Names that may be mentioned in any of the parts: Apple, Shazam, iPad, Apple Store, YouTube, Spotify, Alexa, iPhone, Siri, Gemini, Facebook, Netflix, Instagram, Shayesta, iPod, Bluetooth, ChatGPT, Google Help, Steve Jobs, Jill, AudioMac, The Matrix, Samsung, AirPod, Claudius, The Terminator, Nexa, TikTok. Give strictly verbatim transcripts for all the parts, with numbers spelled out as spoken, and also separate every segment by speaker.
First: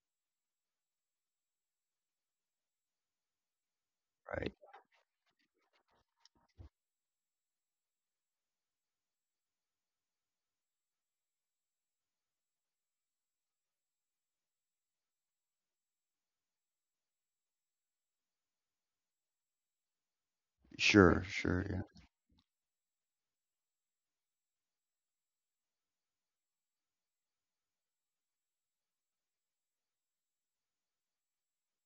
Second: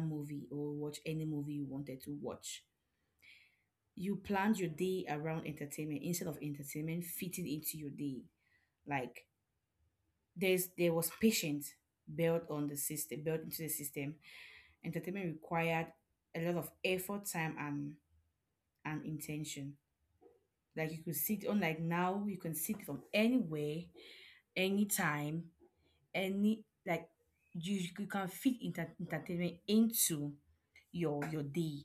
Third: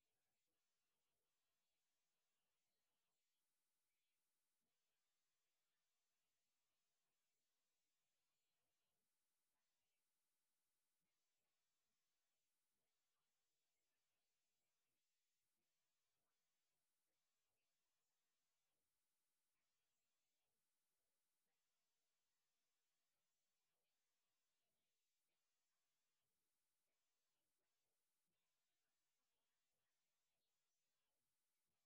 Speaker 1: movie or watch any movie you wanted to watch. You
Speaker 2: Right.
Speaker 1: planned your day around entertainment instead of entertainment fitting into your day. Like there's there was patience built on the system built into the system. Entertainment required a lot of effort, time, and and intention. Like you could
Speaker 2: Sure,
Speaker 1: sit on,
Speaker 2: sure.
Speaker 1: like
Speaker 2: Yeah.
Speaker 1: now you can sit from anywhere, anytime, any like you you can fit enter- entertainment into your your day.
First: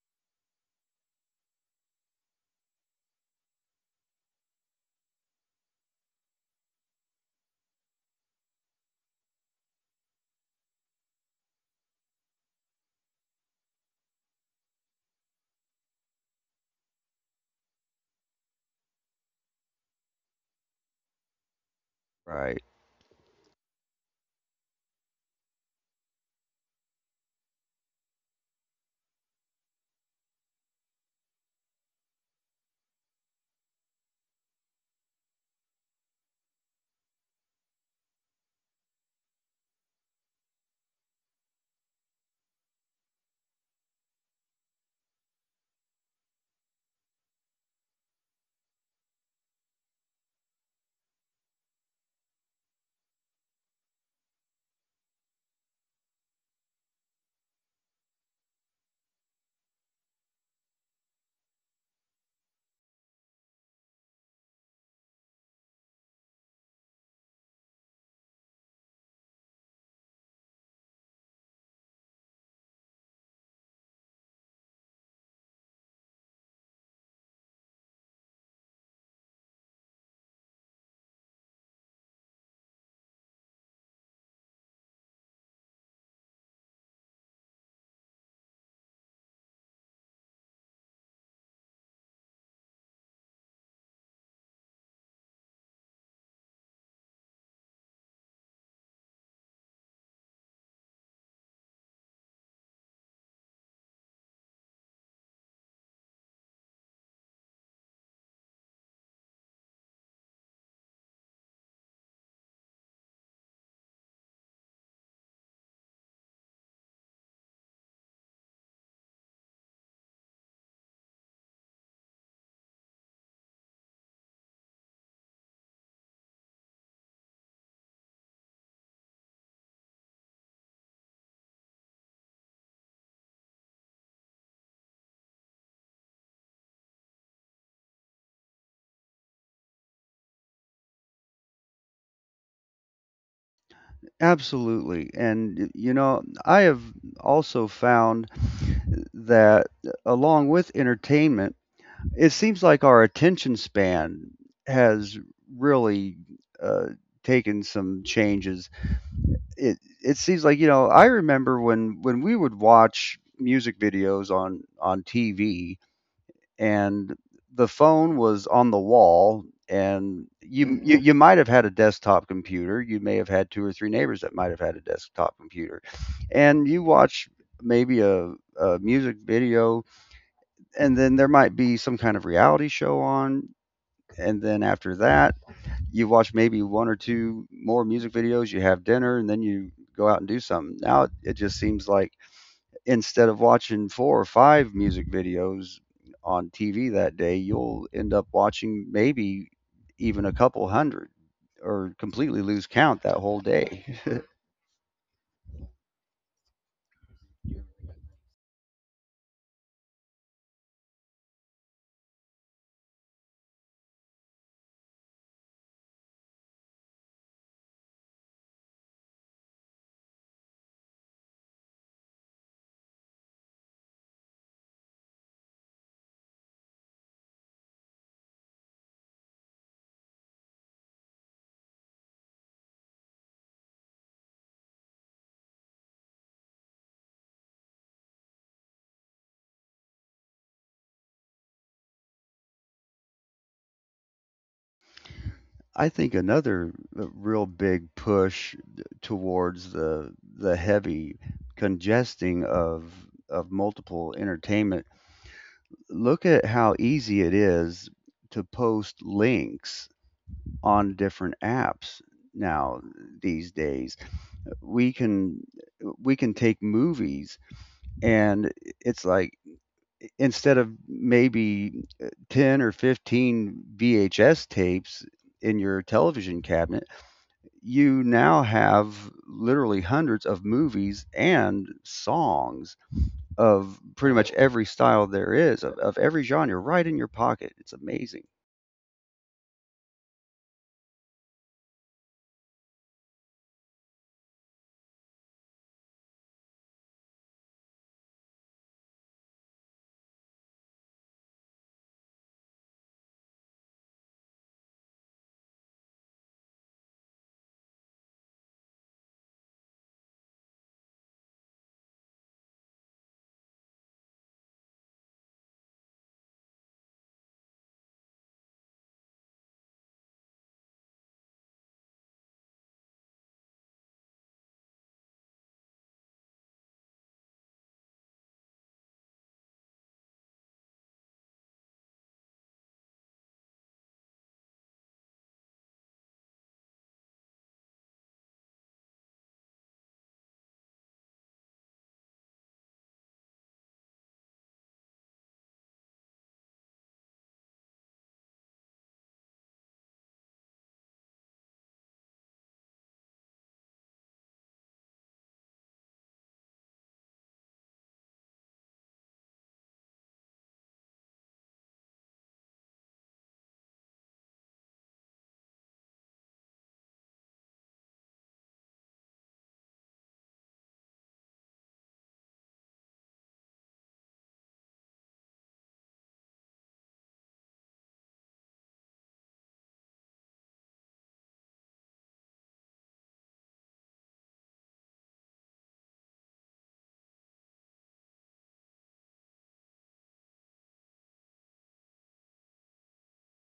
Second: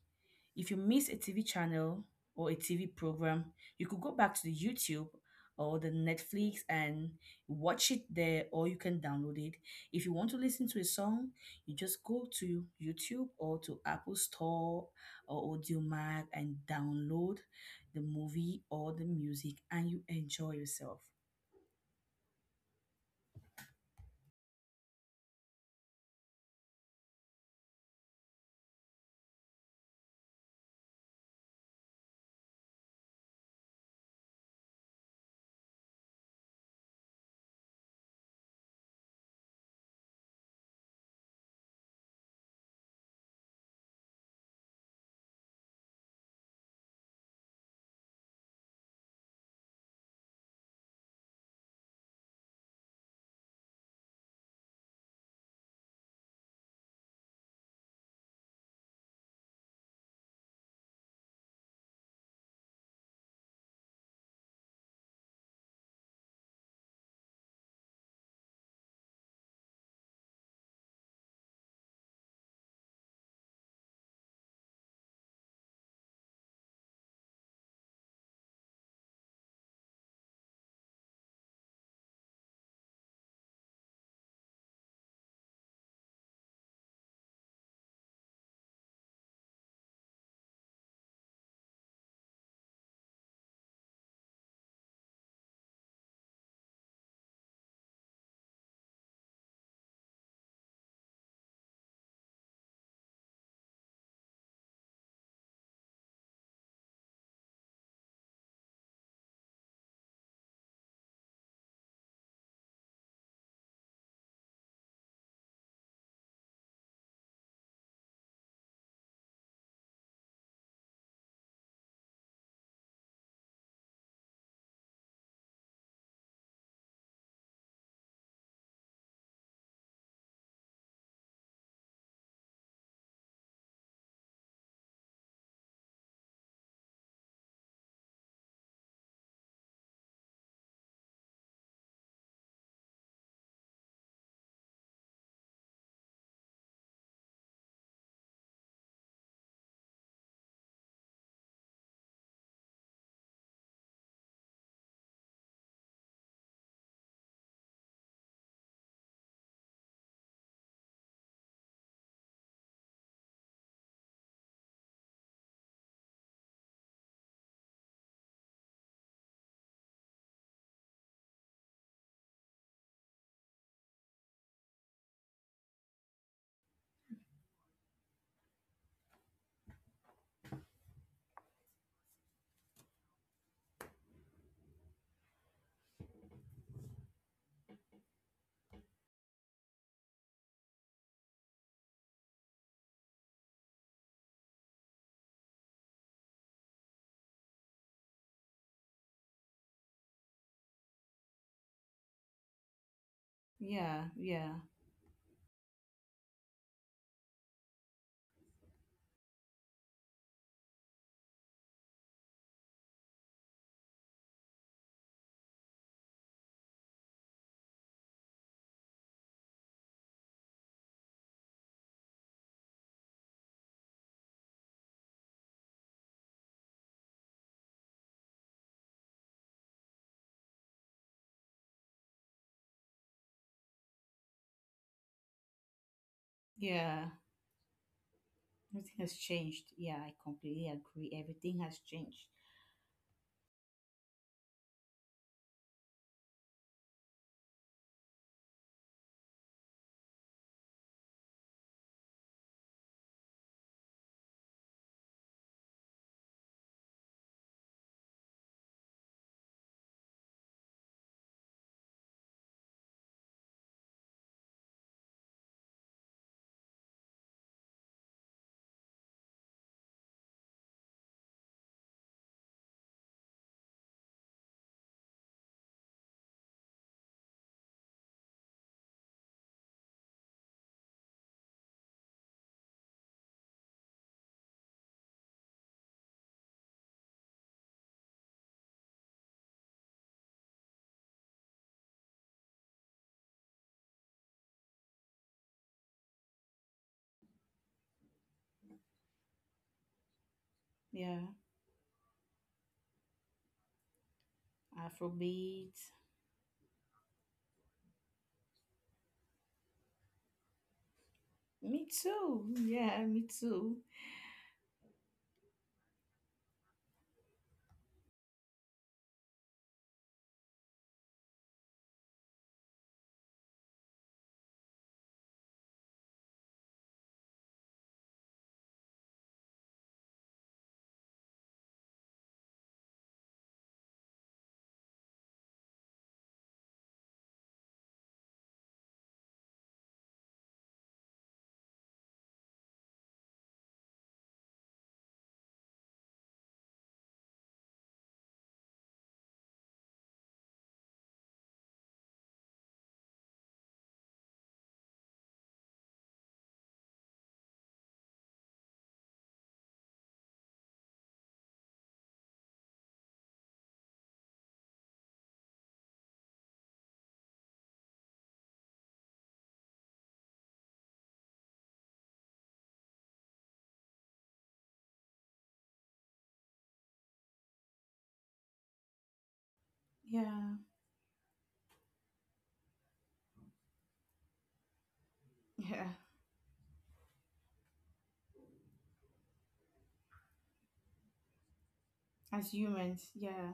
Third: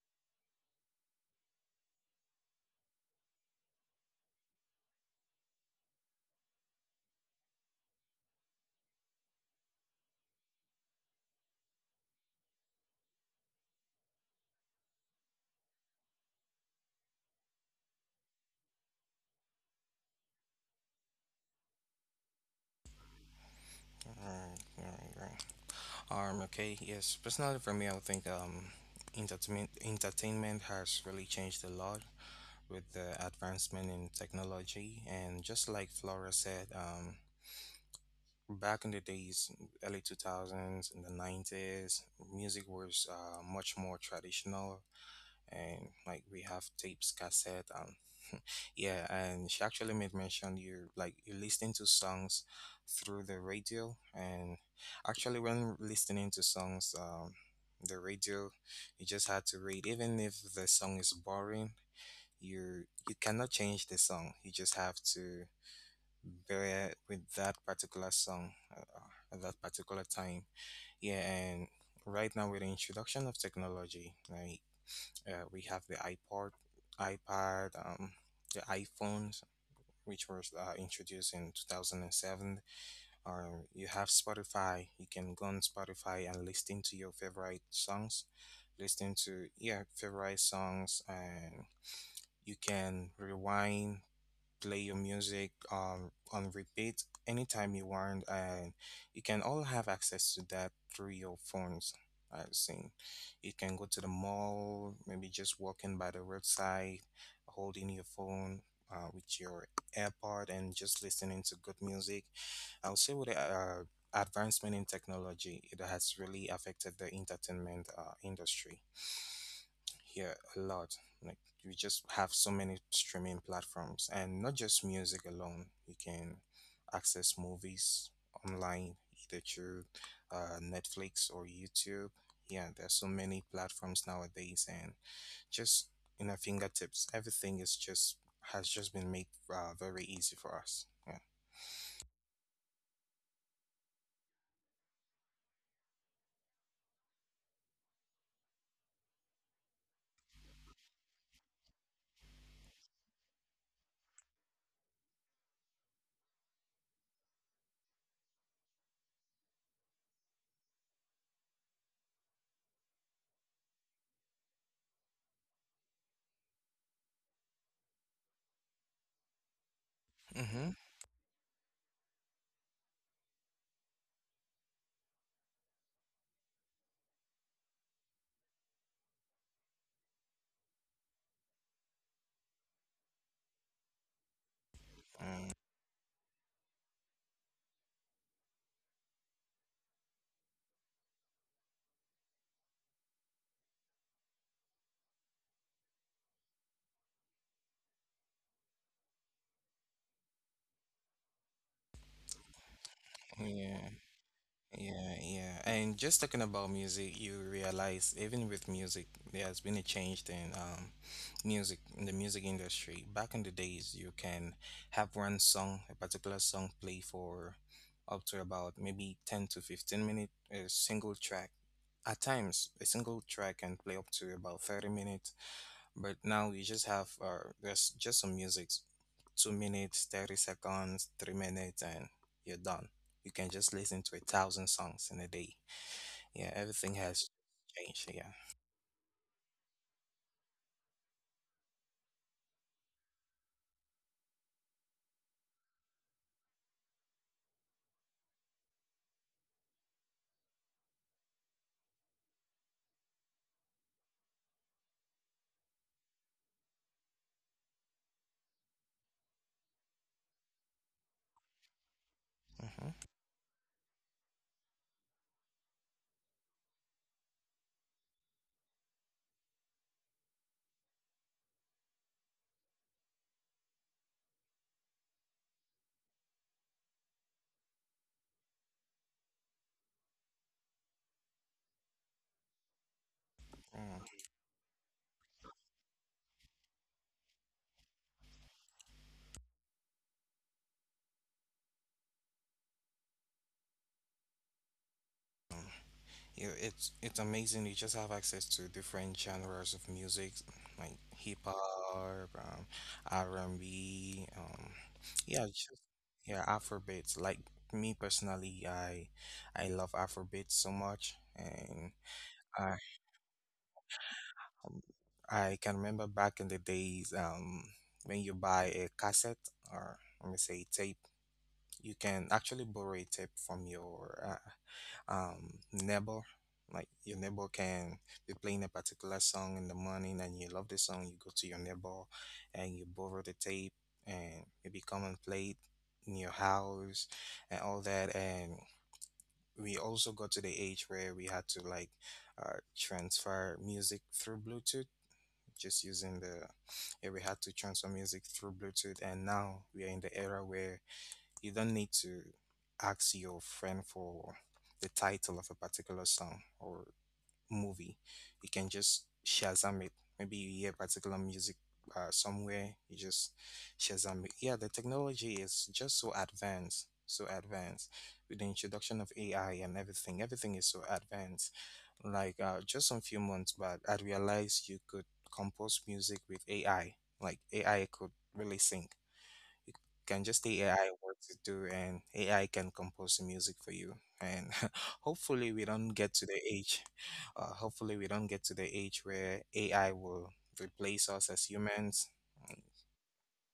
Speaker 1: If you miss a T V channel or a T V program, you could go back to the YouTube or the Netflix and watch it there, or you can download it. If you want to listen to a song, you just go to YouTube or to Apple Store or AudioMac and download the movie or the music and you enjoy yourself.
Speaker 2: Right.
Speaker 3: Right, right, right. Um, okay, yes. Personally, for me, I would think um, entertainment entertainment has really changed a lot with the advancement in technology. And just like Flora said, um, back in the days, early two thousands, in the nineties, music was uh, much more traditional. And like we have tapes, cassette, and Yeah, and she actually made mention, you like, you listening to songs through the radio, and actually when listening to songs, um, the radio, you just had to read. Even if the song is boring, you you cannot change the song. You just have to bear with that particular song uh, at that particular time. Yeah, and right now with the introduction of technology, like uh, we have the iPod, iPad, um, the iPhone, which was uh, introduced in two thousand seven. Or you have Spotify. You can go on Spotify and listen to your favorite songs. Listen to, yeah, favorite songs, and you can rewind, play your music um, on repeat anytime you want, and you can all have access to that through your phones. I've seen you can go to the mall, maybe just walking by the roadside, holding your phone uh, with your AirPod and just listening to good music. I'll say with the uh, advancement in technology, it has really affected the entertainment uh, industry, yeah, a lot. Like, we just have so many streaming platforms, and not just music alone. You can access movies online either through uh, Netflix or YouTube. Yeah, there's so many platforms nowadays, and just in our fingertips, everything is just has just been made uh, very easy for us. Yeah.
Speaker 2: Absolutely, and y- you know, I have also found that along with entertainment, it seems like our attention span has really uh, taken some changes. It it seems like you know, I remember when when we would watch music videos on on T V, and the phone was on the wall, and
Speaker 3: Mm-hmm.
Speaker 2: you, you you might have had a desktop computer. You may have had two or three neighbors that might have had a desktop computer, and you watch maybe a, a music video, and then there might be some kind of reality show on, and then after that
Speaker 3: Mm,
Speaker 2: you watch maybe one or two more music videos, you have dinner, and then you go out and do something. Now it, it just seems like instead of watching four or five music videos on T V that day, you'll end up watching maybe even a couple hundred, or completely lose count that whole day.
Speaker 3: yeah.
Speaker 1: Yeah, yeah,
Speaker 3: Yeah, yeah. And just talking about music, you realize even with music, there has been a change in um, music in the music industry. Back in the days, you can have one song, a particular song, play for up to about maybe ten to fifteen minutes, a single track. At times, a single track can play up to about thirty minutes, but now we just have uh there's just some music, two minutes thirty seconds, three minutes, and you're done. You can just listen to a thousand songs in a day. Yeah, everything
Speaker 1: yeah.
Speaker 3: has changed. Yeah.
Speaker 1: Nothing has changed. Yeah, I completely agree. Everything has changed.
Speaker 2: I think another uh, real big push towards the the heavy congesting of of multiple entertainment. Look at how easy it is to post links on different apps now
Speaker 3: Hmm.
Speaker 2: these days. We can we can take movies, and it's like instead of maybe uh, ten or fifteen V H S tapes in your television cabinet, you now have literally hundreds of movies and songs of
Speaker 3: Mm.
Speaker 2: pretty much every style there is, of, of every genre, right in your pocket. It's amazing.
Speaker 3: Yeah, it's it's amazing. You just have access to different genres of music, like
Speaker 1: Yeah,
Speaker 3: hip-hop, um, r&b, um yeah, just
Speaker 1: Afrobeat.
Speaker 3: yeah, afrobeats. Like, me personally, i i love afrobeats so much. And
Speaker 1: Me too.
Speaker 3: I
Speaker 1: Yeah, me too.
Speaker 3: Um, I can remember back in the days, um, when you buy a cassette, or let me say tape, you can actually borrow a tape from your uh, um, neighbor. Like your neighbor can be playing a particular song in the morning, and you love the song, you go to your neighbor and you borrow the tape and maybe come and play it in your house and all that. And we also got to the age where we had to, like, uh, transfer music through Bluetooth just using the yeah, we had to transfer music through Bluetooth, and now we are in the era where you don't need to ask your friend for the title of a particular song or movie. You can just Shazam it. Maybe you hear particular music uh, somewhere, you just Shazam it. Yeah, the technology is just so advanced, so advanced, with the introduction of A I and everything. Everything is so advanced, like uh, just some few months back, I realized you could compose music with A I. Like, A I could really sing. You can just
Speaker 1: Yeah,
Speaker 3: tell A I what to do, and A I can compose the music for you. And hopefully, we
Speaker 1: yeah.
Speaker 3: don't get to the age. Uh, hopefully, we don't get to the age where A I will replace us as humans.
Speaker 1: As humans, yeah,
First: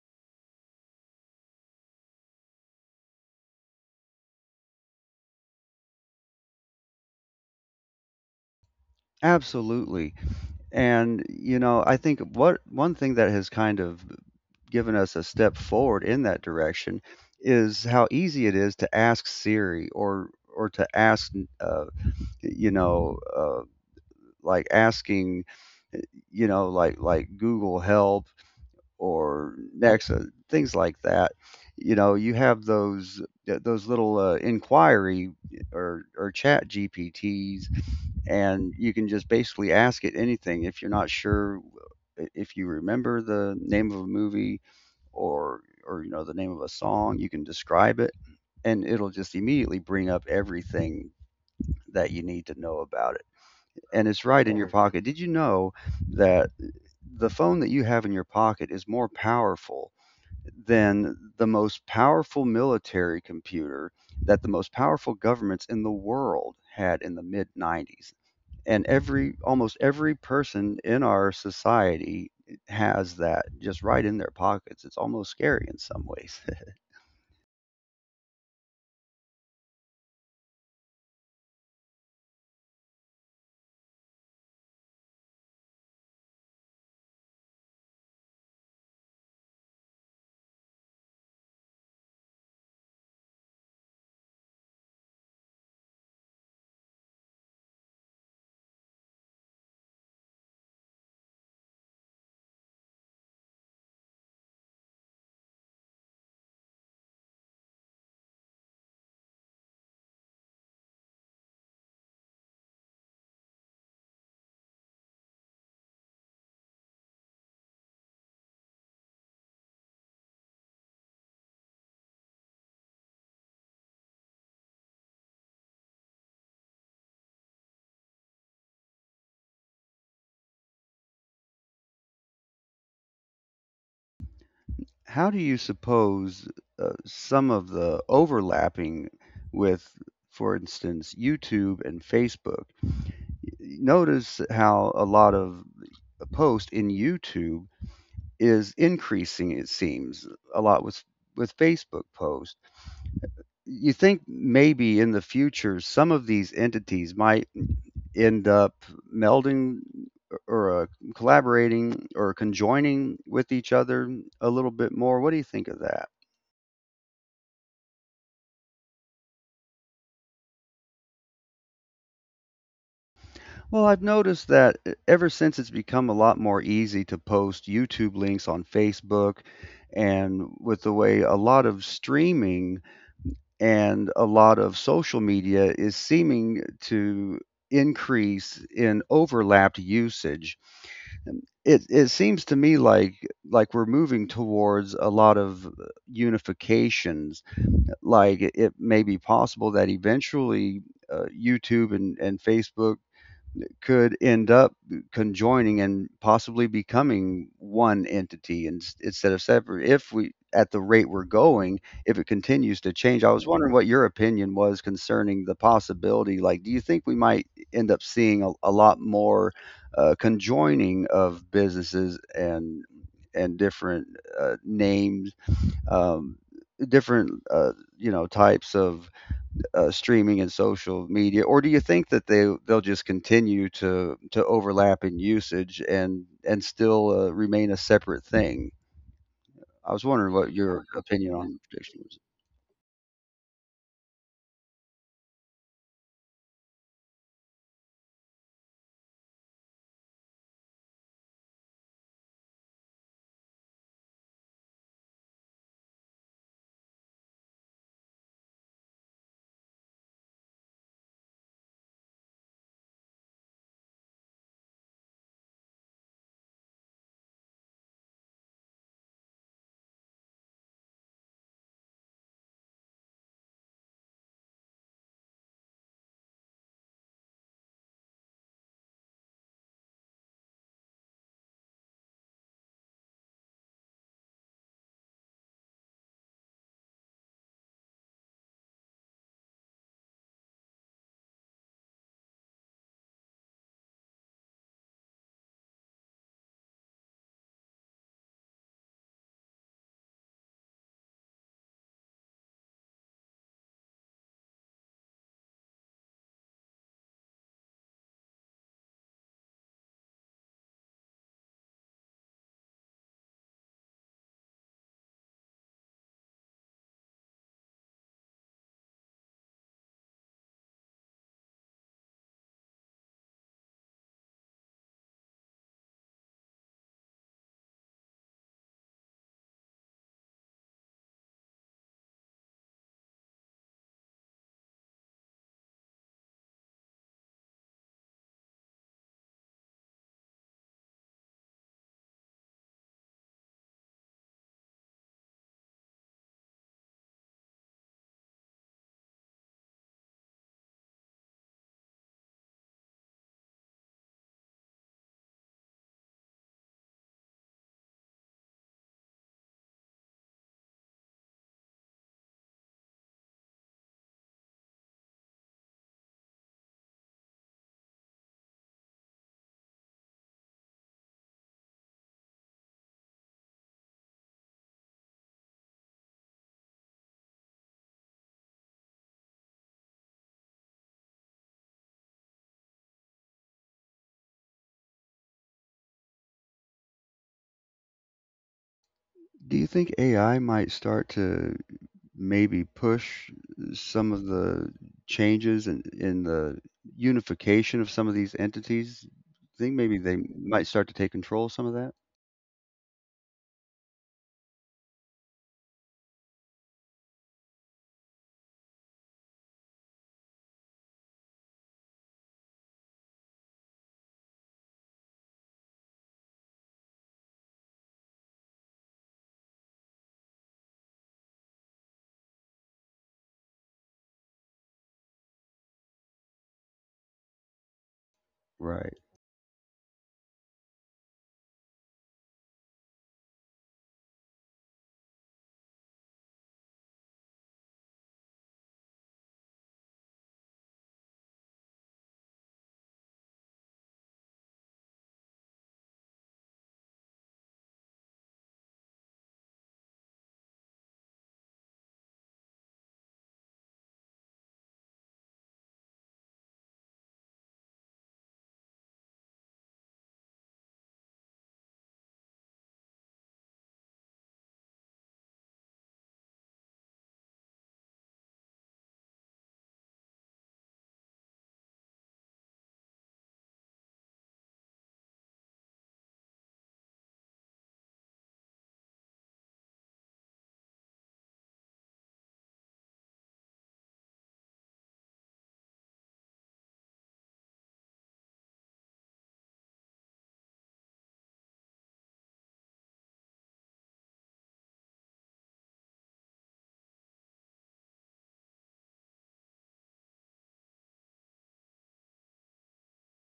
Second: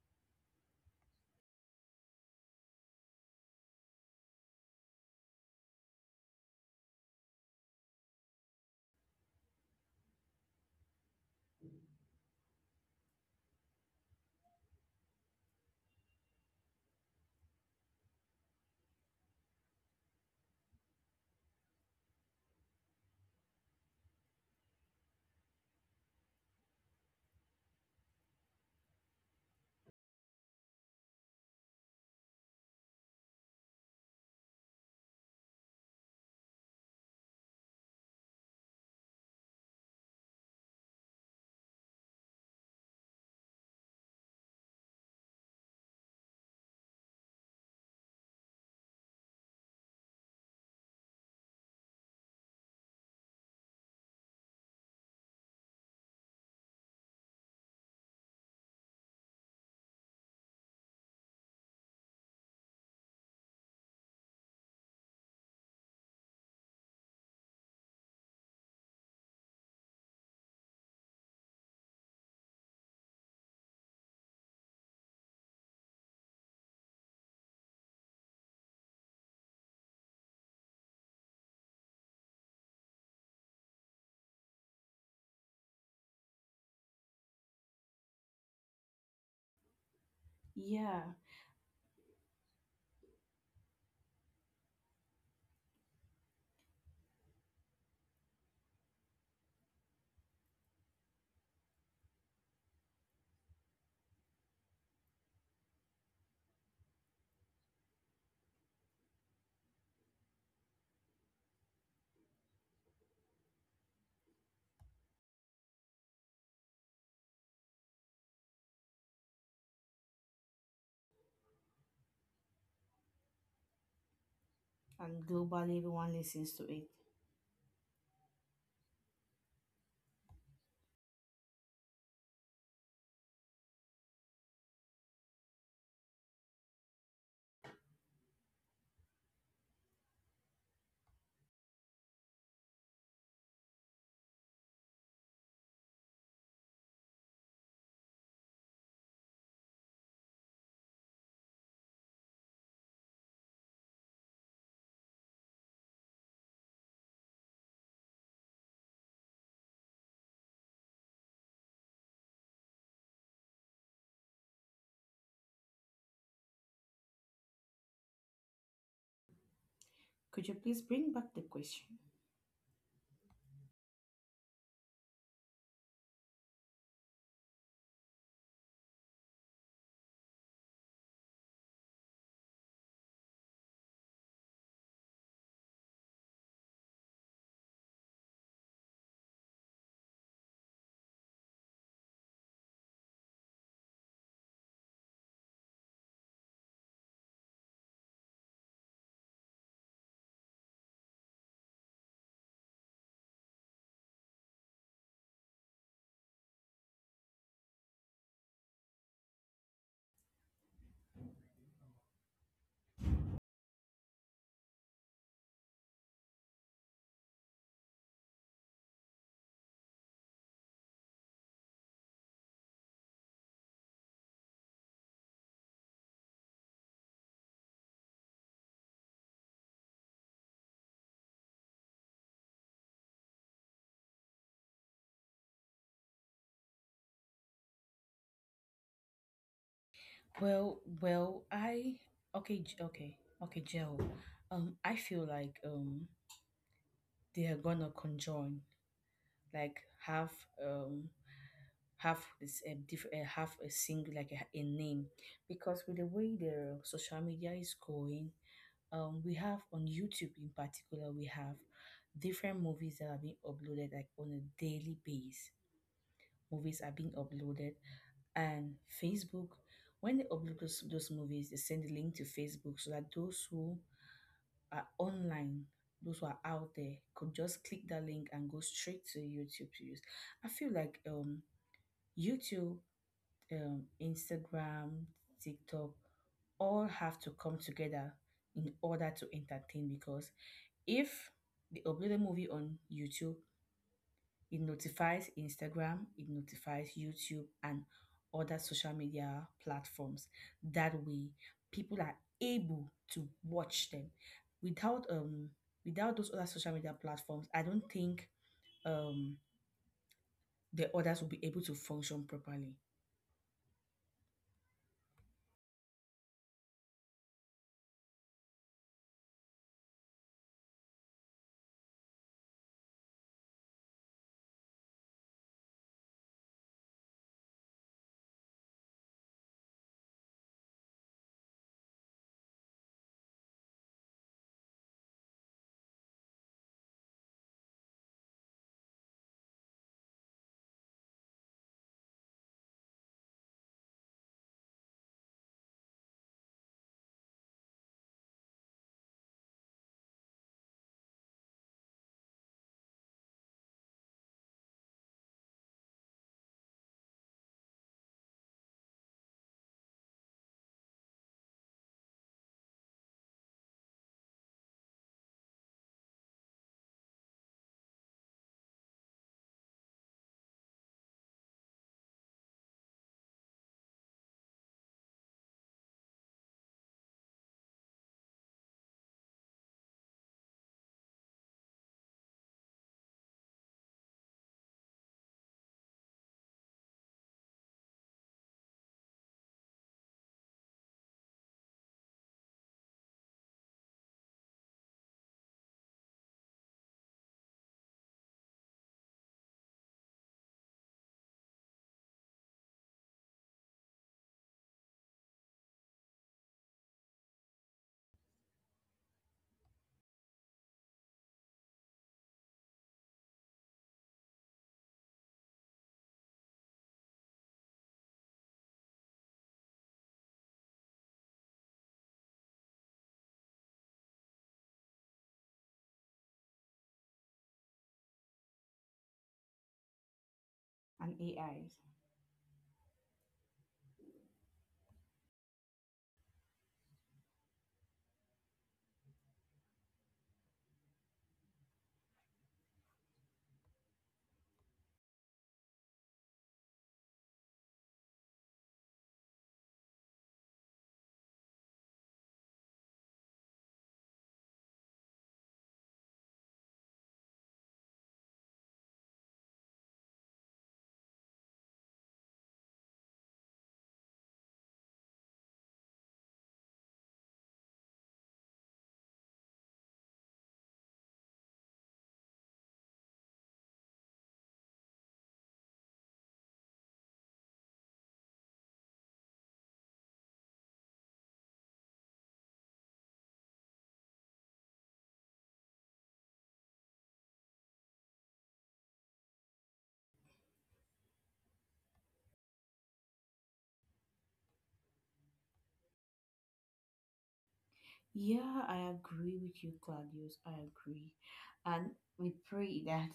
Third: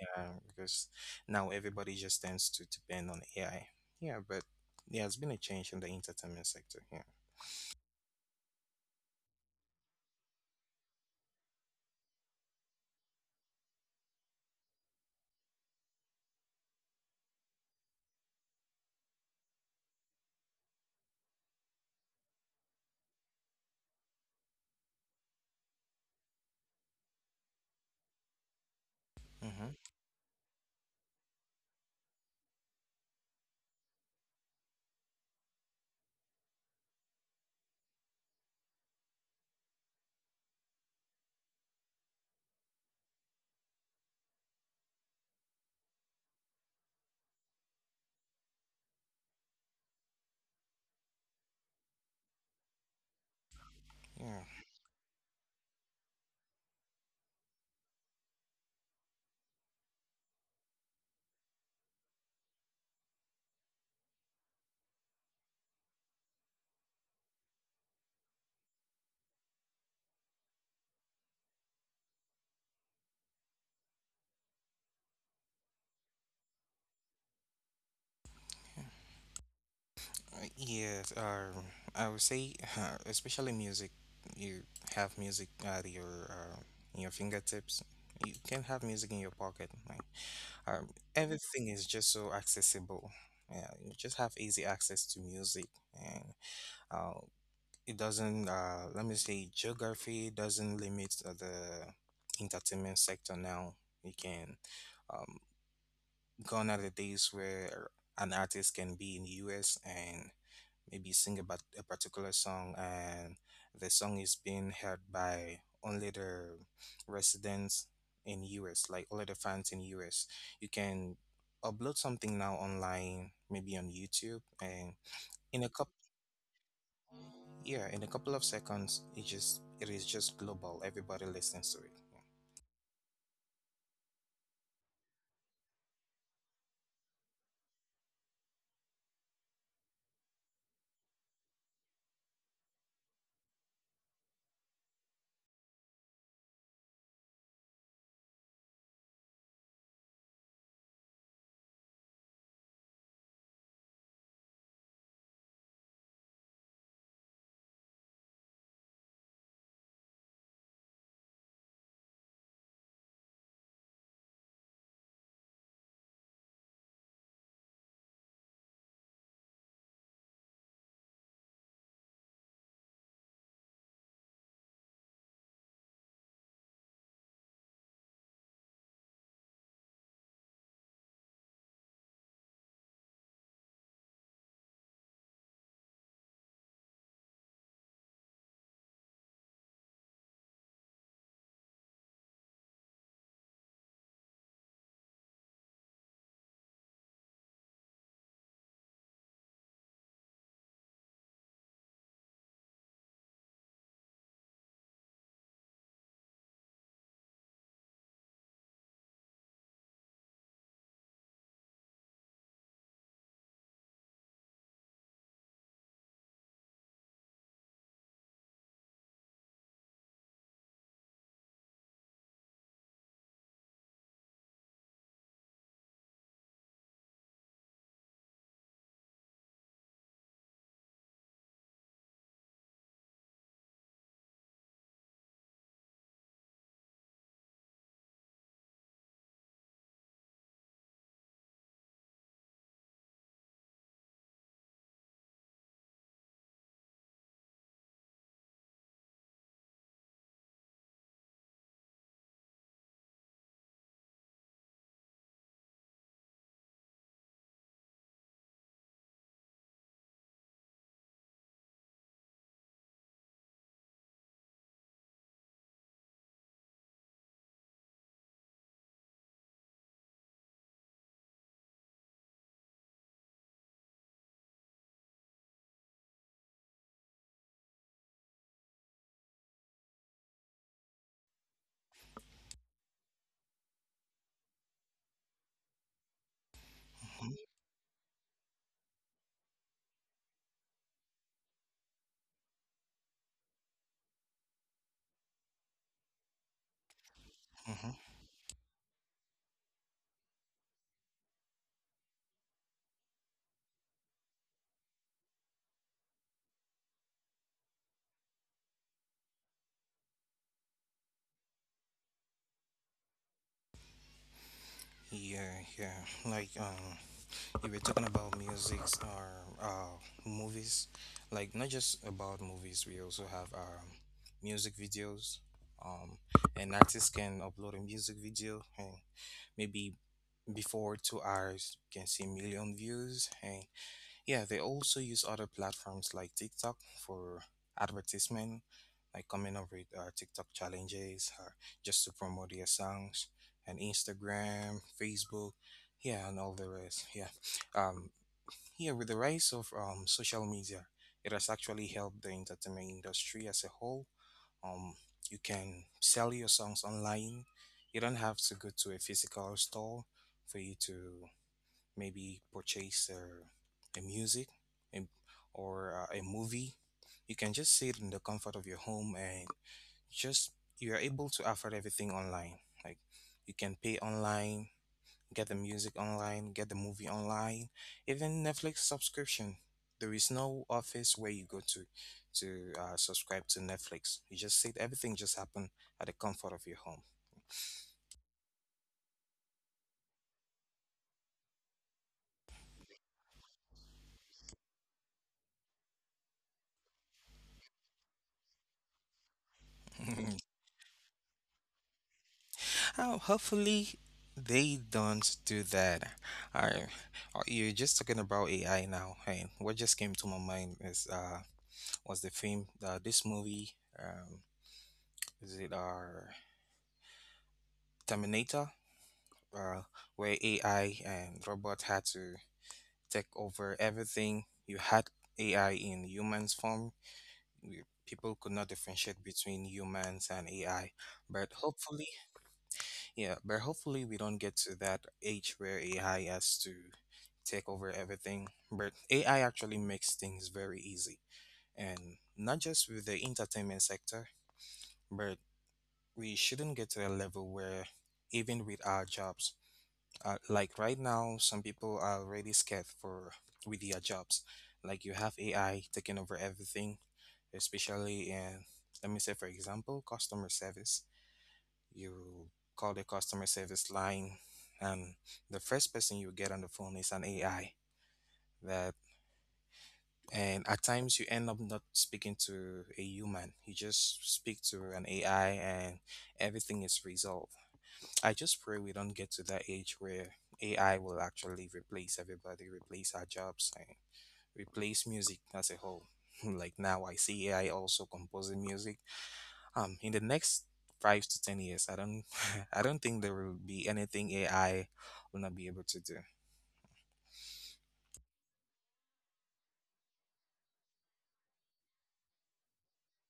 Speaker 3: Yeah, because now everybody just tends to depend on A I. Yeah, but yeah, it's been a change in the entertainment sector. Yeah.
Speaker 2: Absolutely. And you know, I think what one thing that has kind of given us a step forward in that direction is how easy it is to ask Siri or or to ask uh, you know uh, like asking eh, you know, like like Google Help or
Speaker 3: Mm-hmm.
Speaker 2: Nexa, things like that. You know, you have those those little uh, inquiry or or chat G P Ts, and you can just basically ask it anything if you're not sure, eh, if you remember the name of a movie or or you know the name of a song, you can describe it and it'll just immediately bring up everything that you need to know about it, and it's
Speaker 3: Yeah.
Speaker 2: right in your — right — pocket. Did you know that the phone that you have in your pocket is more powerful than the most powerful military computer that the most powerful governments in the world had in the mid nineties, and every almost every person in our society has that just right in their pockets? It's almost scary in some ways.
Speaker 3: Yes, um, I would say, uh, especially music, you have music at your uh, in your fingertips. You can have music in your pocket. Like, um,
Speaker 1: yeah.
Speaker 3: everything is just so accessible. Yeah, you just have easy access to music, and uh, it doesn't. Uh, let me say, geography doesn't limit uh, the entertainment sector now. You can. Um, Gone are the days where an artist can be in the U S and maybe sing about a particular song, and the song is being heard by only the residents in U S, like only the fans in U S. You can upload something now online, maybe on YouTube, and
Speaker 1: And
Speaker 3: in a
Speaker 1: globally,
Speaker 3: couple
Speaker 1: everyone listens to it.
Speaker 3: yeah, in a couple of seconds, it just it is just global. Everybody listens to it.
Speaker 2: How do you suppose uh, some of the overlapping with, for instance, YouTube and Facebook? Notice how a lot of post in YouTube is increasing. It seems a lot with with Facebook posts. You think maybe in the future some of these entities might end up melding or uh, collaborating or conjoining with each other a little bit more. What do you think of that?
Speaker 1: Could you please bring back the question?
Speaker 2: Well, I've noticed that e- ever since it's become a lot more easy to post YouTube links on Facebook, and with the way a lot of streaming and a lot of social media is seeming to increase in overlapped usage, um, it it seems to me like like we're moving towards a lot of uh, unifications. Like it it may be possible that eventually uh, YouTube and, and Facebook could end up conjoining and possibly becoming one entity, ins instead of separate, if we at the rate we're going, if it continues to change. I was wondering what your opinion was concerning the possibility. Like, do you think we might end up seeing a, a lot more uh, conjoining of businesses and and different uh, names, um, different uh, you know, types of uh, streaming and social media? Or do you think that they they'll just continue to to overlap in usage and and still uh, remain a separate thing? I was wondering what
Speaker 1: Well,
Speaker 2: your opinion
Speaker 1: well,
Speaker 2: on
Speaker 1: I
Speaker 2: prediction was.
Speaker 1: okay, J- okay, okay, Joe. Um, I feel like um they are gonna conjoin. Like have um have this a diff- uh, have a single, like a, a name, because with the way the social media is going, um we have on youtube in particular, we have different movies that are being uploaded, like on a daily basis. Movies are being uploaded, and facebook, when they upload those, those movies, they send the link to facebook so that those who are online, those who are out there could just click that link and go straight to YouTube to use. I feel like um YouTube, um Instagram, TikTok all
Speaker 3: Mhm,
Speaker 1: have to come together in order to entertain, because if they upload a movie on YouTube, it notifies Instagram, it notifies YouTube
Speaker 3: mhm.
Speaker 1: and other social media platforms. That way, people are able to watch them. Without um without those other social media platforms, I don't think um the others will be able to function properly.
Speaker 3: Yeah, yeah. Like, um, we were talking about music or uh, movies, like not just about movies. We also have um, music videos. Um, an artist can upload a music video, and maybe before two hours, you can see a million views. And yeah, they also use other platforms like TikTok for advertisement, like coming up with uh, TikTok challenges, uh, just to promote their songs, and Instagram, Facebook, yeah, and all the rest. Yeah, um here, with the rise of um, social media, it has actually helped the entertainment industry as a whole. Um, you can sell your songs online. You don't have to go to a physical store for you to maybe purchase a, a music a, or uh, a movie. You can just sit in the comfort of your home and just you are able to afford everything online. Like, you can pay online. Get the music online, get the movie online, even Netflix subscription. There is no office where you go to to uh, subscribe to Netflix. You just sit, everything just happen at the comfort of your
Speaker 2: Do you think A I might start to maybe push some of the changes in, in the unification of some of these entities? Think maybe they
Speaker 3: home.
Speaker 2: might start to take control of some of that.
Speaker 3: Oh, hopefully they don't do that. I uh, You're just talking about A I now. Hey, what just came to my mind is uh, was the film, uh, this movie, um, is it our Terminator, uh, where A I and robot had to take over everything. You had A I in humans form. We, people could not
Speaker 2: Right.
Speaker 3: differentiate between humans and A I.
Speaker 1: And
Speaker 3: But
Speaker 1: A Is.
Speaker 3: hopefully, yeah, but hopefully we don't get to that age where A I has to take over everything. But A I actually makes things very easy. And not just with the entertainment sector, but we shouldn't get to a level where even with our jobs, uh, like right now some people are already scared for with their jobs. Like, you have AI taking over everything, especially in, let me say for example, customer service. You call the customer service line, and the first person you get on the phone is an AI, that and at times you end up not speaking to a human, you just speak to an AI, and everything is resolved. I just pray we don't get to that age where A I will actually replace everybody, replace our jobs, and replace music as a whole. Like now, I see A I also composing music. Um, in the next five to ten years, I don't, I don't think there will be anything A I will not be able to do.
Speaker 1: Yeah, I agree with you, Claudius. I agree. And we pray that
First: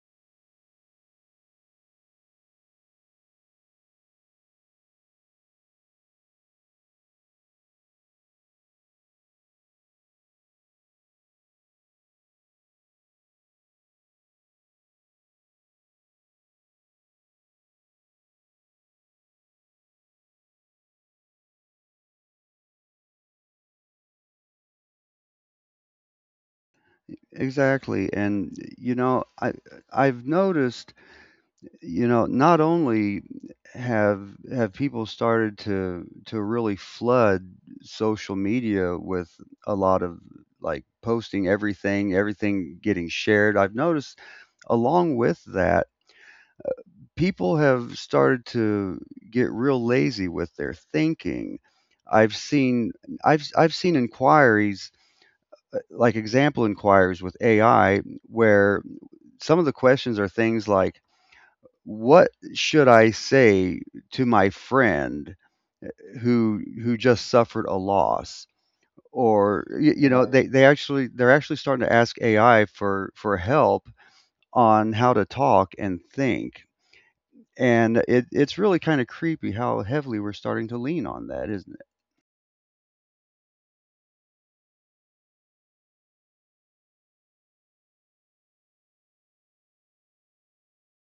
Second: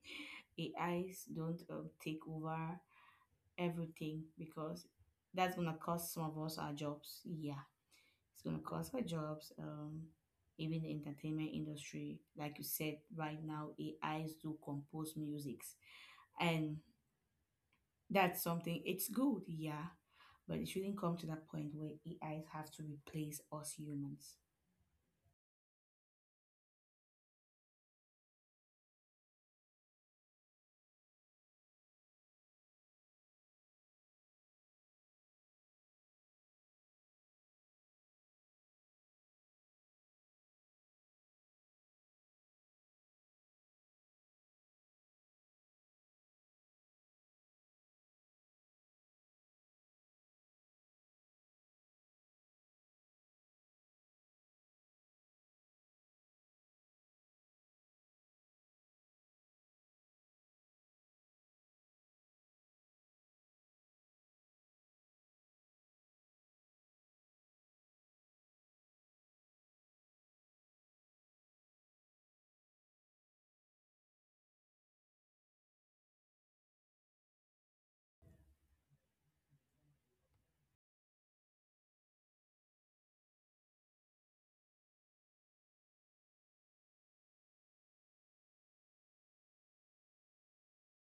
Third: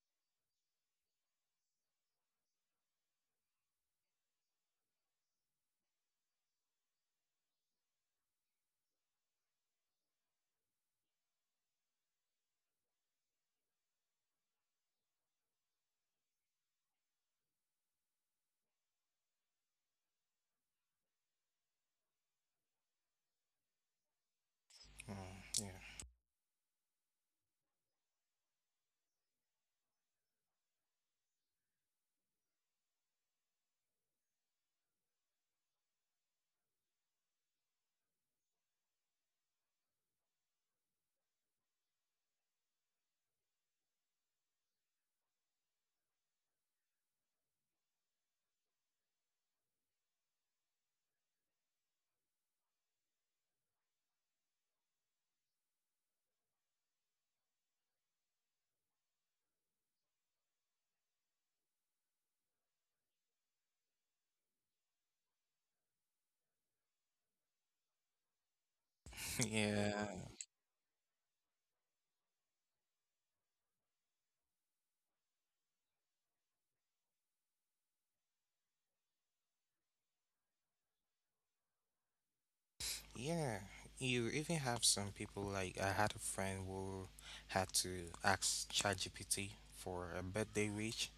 Speaker 1: A Is don't um, take over everything, because that's gonna cost some of us our jobs. Yeah, it's gonna cost our jobs. Um, even the entertainment industry, like you said, right now A Is do compose musics, and that's something. It's good, yeah, but it shouldn't come to that point where A Is have to replace us humans.
Speaker 3: Mm, yeah,
Speaker 2: Exactly. And you know, I I've noticed, you know, not only have have people started to to really flood social media with a lot of like posting everything, everything getting shared. I've noticed along with that, people have started to get real lazy with their thinking. I've seen I've I've seen inquiries, uh, like example inquiries with A I, where some of the questions are things like, what should I say to my friend who who just suffered a loss? Or, you,
Speaker 3: yeah.
Speaker 2: you know, right, they, they actually they're actually starting to ask A I for for help on how to talk and think. And it, it's really kind of creepy how heavily we're starting to lean on that, isn't
Speaker 3: Yeah, you even have some people, like I had a friend who had to ask ChatGPT for a birthday wish,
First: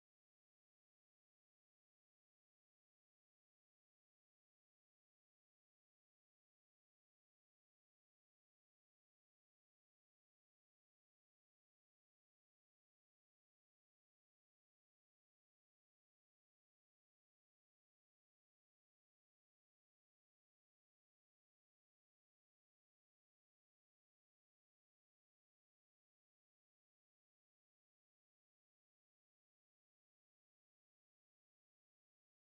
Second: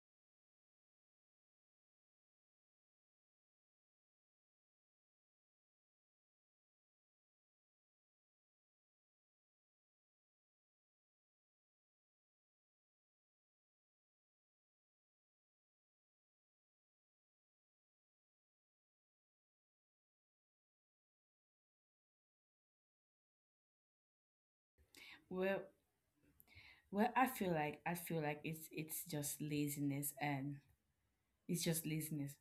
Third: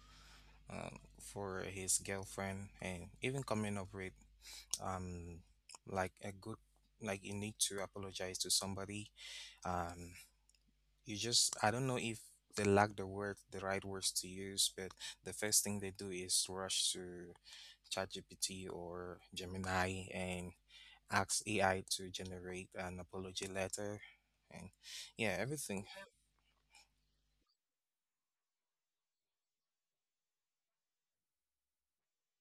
Speaker 3: um, for his girlfriend, and even coming up with um like a good, like you need to apologize to somebody. Um, you just I don't know if they lack the word the right words to use, but the first thing they do is rush to ChatGPT or Gemini and ask A I to generate an apology letter, and yeah,
Speaker 1: Well,
Speaker 3: everything.
Speaker 1: well, I feel like I feel like it's it's just laziness and it's just laziness.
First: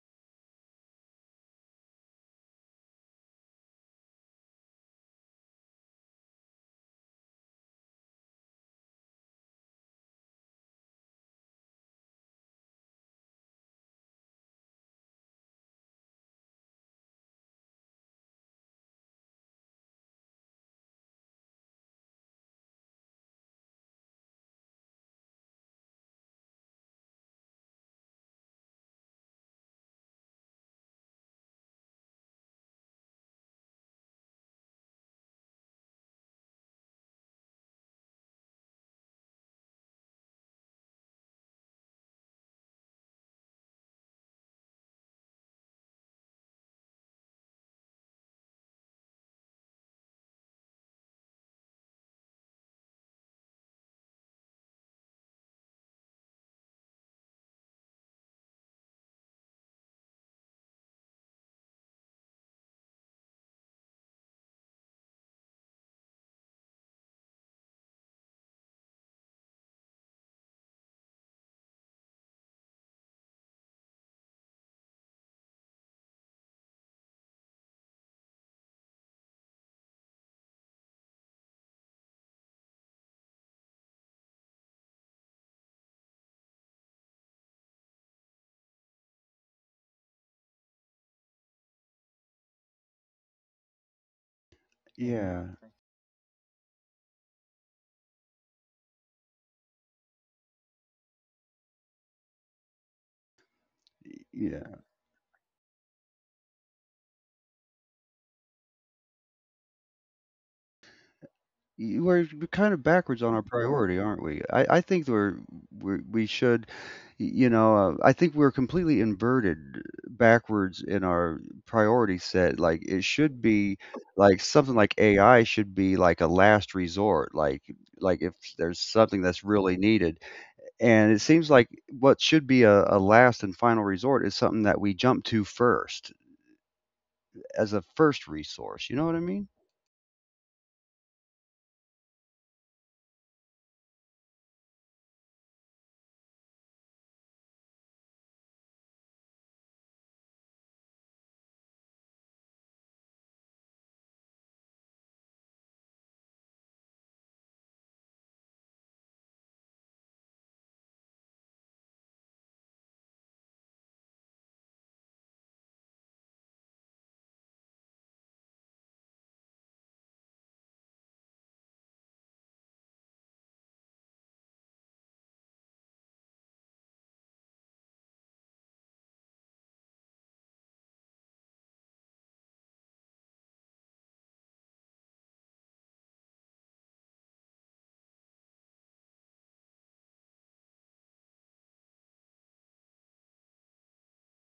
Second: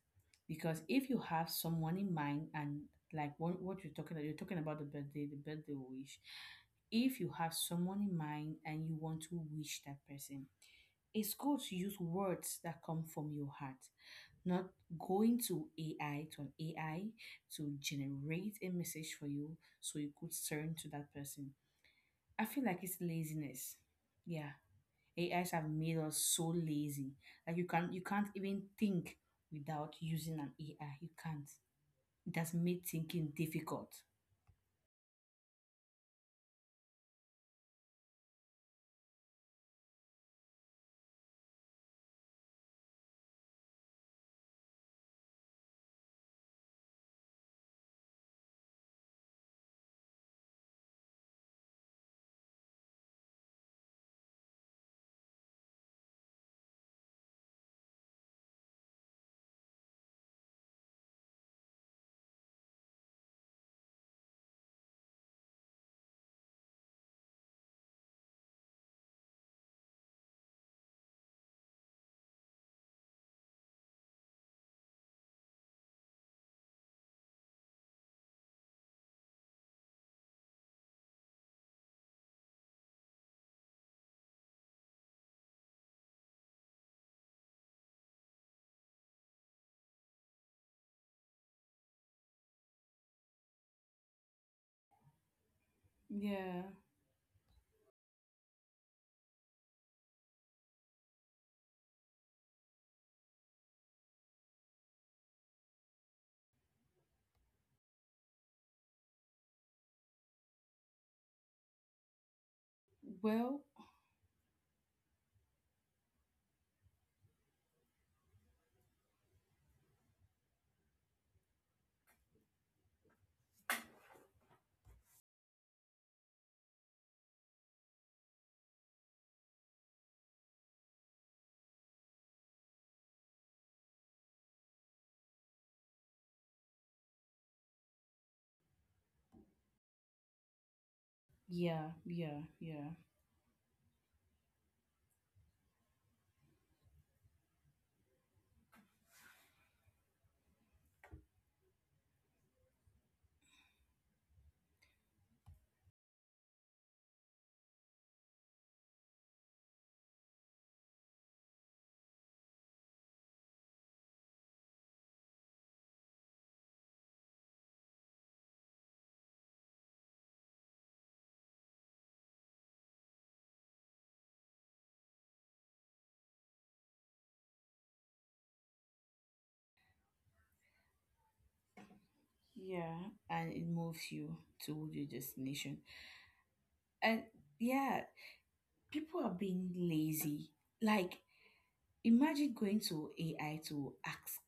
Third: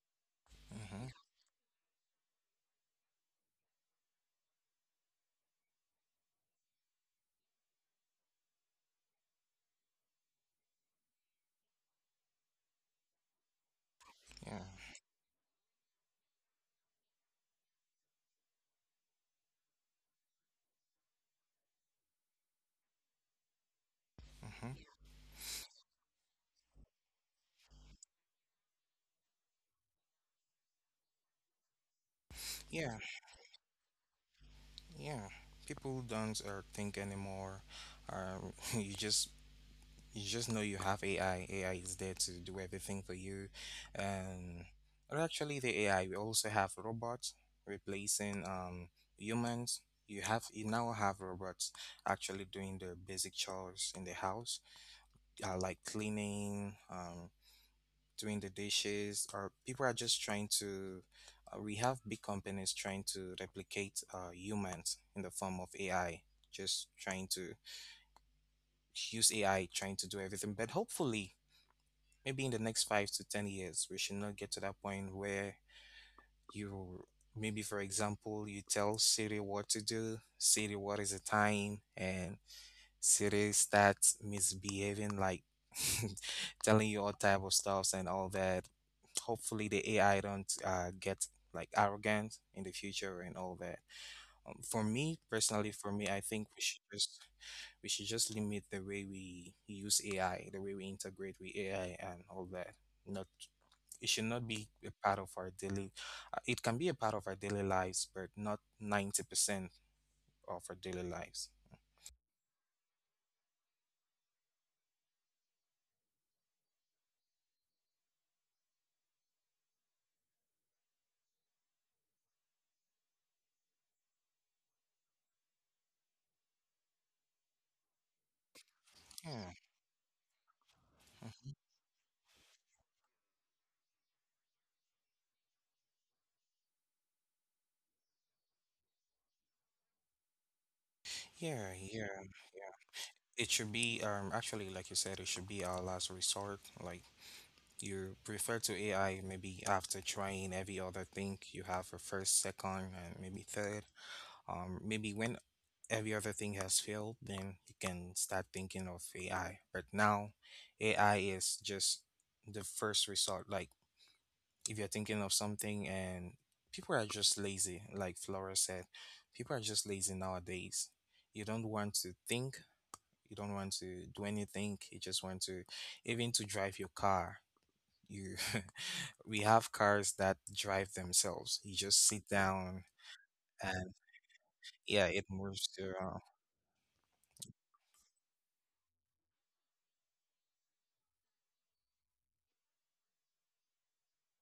Speaker 1: Because
Speaker 3: Mm-hmm.
Speaker 1: if you have someone in mind, and like what, what you're talking about, you're talking about the birthday, the birthday wish. If you have someone in mind and you want to wish that person, it's good to use words that come from your heart,
Speaker 3: Yeah.
Speaker 1: not going to A I, to an A I to generate a message for you so you could turn to that person. I feel like it's laziness. Yeah.
Speaker 3: Mm-hmm.
Speaker 1: A Is have made us so lazy. Like you can you can't even think without using an A I. You can't. It has made
Speaker 3: Yeah.
Speaker 1: thinking difficult.
Speaker 3: Yeah. People don't uh, think anymore. Um, you just you just know you have A I. A I is there to do everything for you, and or actually the A I. We also have robots replacing um humans. You have you now have robots actually doing the basic chores in the house, uh, like cleaning, um, doing the dishes, or people are just trying to. Uh, we have big companies trying to replicate uh, humans in the form of A I, just trying to use A I, trying to do everything. But hopefully, maybe in the next five to ten years, we should not get to that point where you maybe, for example, you tell Siri what to do, Siri, what is the time, and cities that's misbehaving, like telling you all type of stuffs and all that. Hopefully, the A I don't uh, get like arrogant in the future and all that. Um, for
Speaker 2: it? Hmm.
Speaker 3: me
Speaker 2: Yeah.
Speaker 3: personally, for me, I think
Speaker 1: Yeah.
Speaker 3: we should just we should just limit the way we use A I, the way we integrate with A I and all that. Not it should not be
Speaker 2: Yeah.
Speaker 3: a part of our daily. Uh, it can be a part of our daily lives, but not ninety percent of our daily lives.
Speaker 2: Y We're kind of backwards on our
Speaker 1: Well,
Speaker 2: priority, aren't we? I I think we're we we should, y you know, uh, I think we're completely inverted backwards in our priority set. Like, it should be like something like A I should be like a last resort, like like if there's something that's
Speaker 3: Yeah.
Speaker 2: really needed. And it seems
Speaker 3: Mhm.
Speaker 2: like what should be a, a last and final resort is something that we jump to first as a first resource. You know what I mean?
Speaker 3: Yeah,
Speaker 1: yeah,
Speaker 3: yeah,
Speaker 1: yeah, yeah,
Speaker 3: it should be um actually like you said, it should be our last resort. Like, you prefer to A I maybe after trying every other thing you have for first, second, and maybe third. Um maybe when every other thing has failed, then you can start thinking of A I. But now A I is just the first resort. Like, if you're thinking of something and people are just lazy, like Flora said, people are just lazy nowadays. You don't want to think, you don't want to do anything. You just want to, even to drive your car. You, we have cars that drive themselves. You just sit down
Speaker 1: yeah. And it
Speaker 3: and
Speaker 1: moves you to your
Speaker 3: yeah, it moves
Speaker 1: destination.
Speaker 3: to. Uh,
Speaker 1: And yeah, people are being lazy. Like, imagine going to A I to ask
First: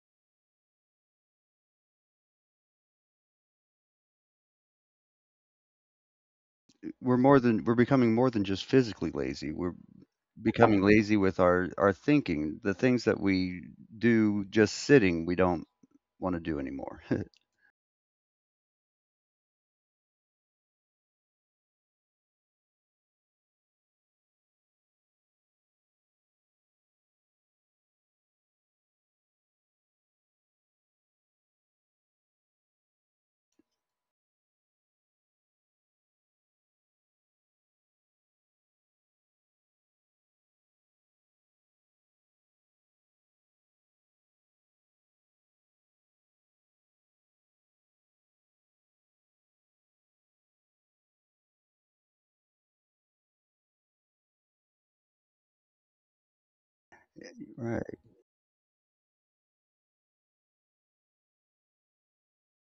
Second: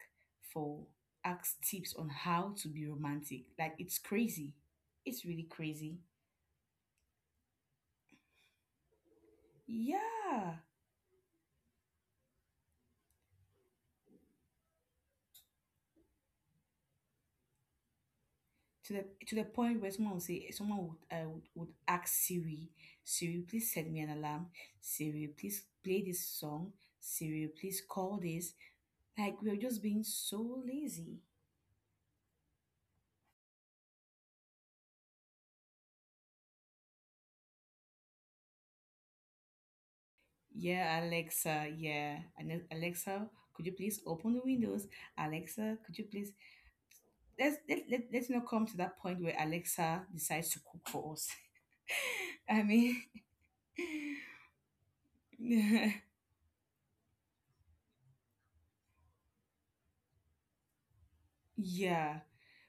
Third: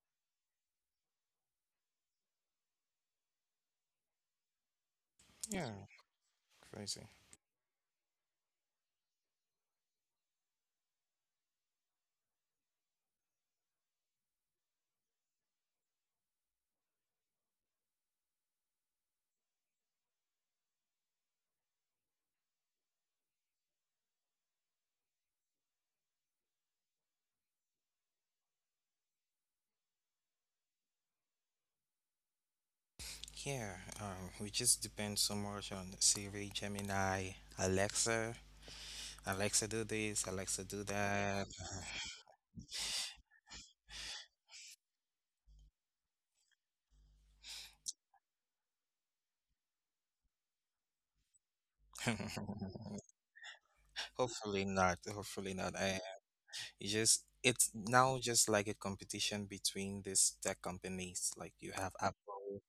Speaker 1: for, ask tips on how to be romantic. Like, it's crazy. It's really
Speaker 3: Yeah,
Speaker 1: crazy.
Speaker 3: crazy.
Speaker 2: We're more than — we're becoming more than just physically lazy. We're
Speaker 1: Yeah.
Speaker 2: becoming lazy with our our thinking, the things that we do just sitting, we don't want to do anymore.
Speaker 1: To the, to the point where someone would say, someone would uh, would, would ask Siri, Siri, please send me an alarm. Siri, please play this song. Siri, please call this. Like we are just being so lazy.
Speaker 3: Yeah, um, we just depend so much on Siri, Gemini, Alexa. Alexa, do this. Alexa, do
Speaker 1: Yeah,
Speaker 3: that.
Speaker 1: Alexa. Yeah, and Alexa, could you please open the windows? Alexa, could you please? Let's let, let, let's not come to that point where Alexa decides to cook for us. I mean,
Speaker 3: Hopefully not. Hopefully not. I you just it's
Speaker 2: Right.
Speaker 3: now just like a competition between these tech companies. Like, you have
Speaker 1: yeah,
Speaker 3: Apple,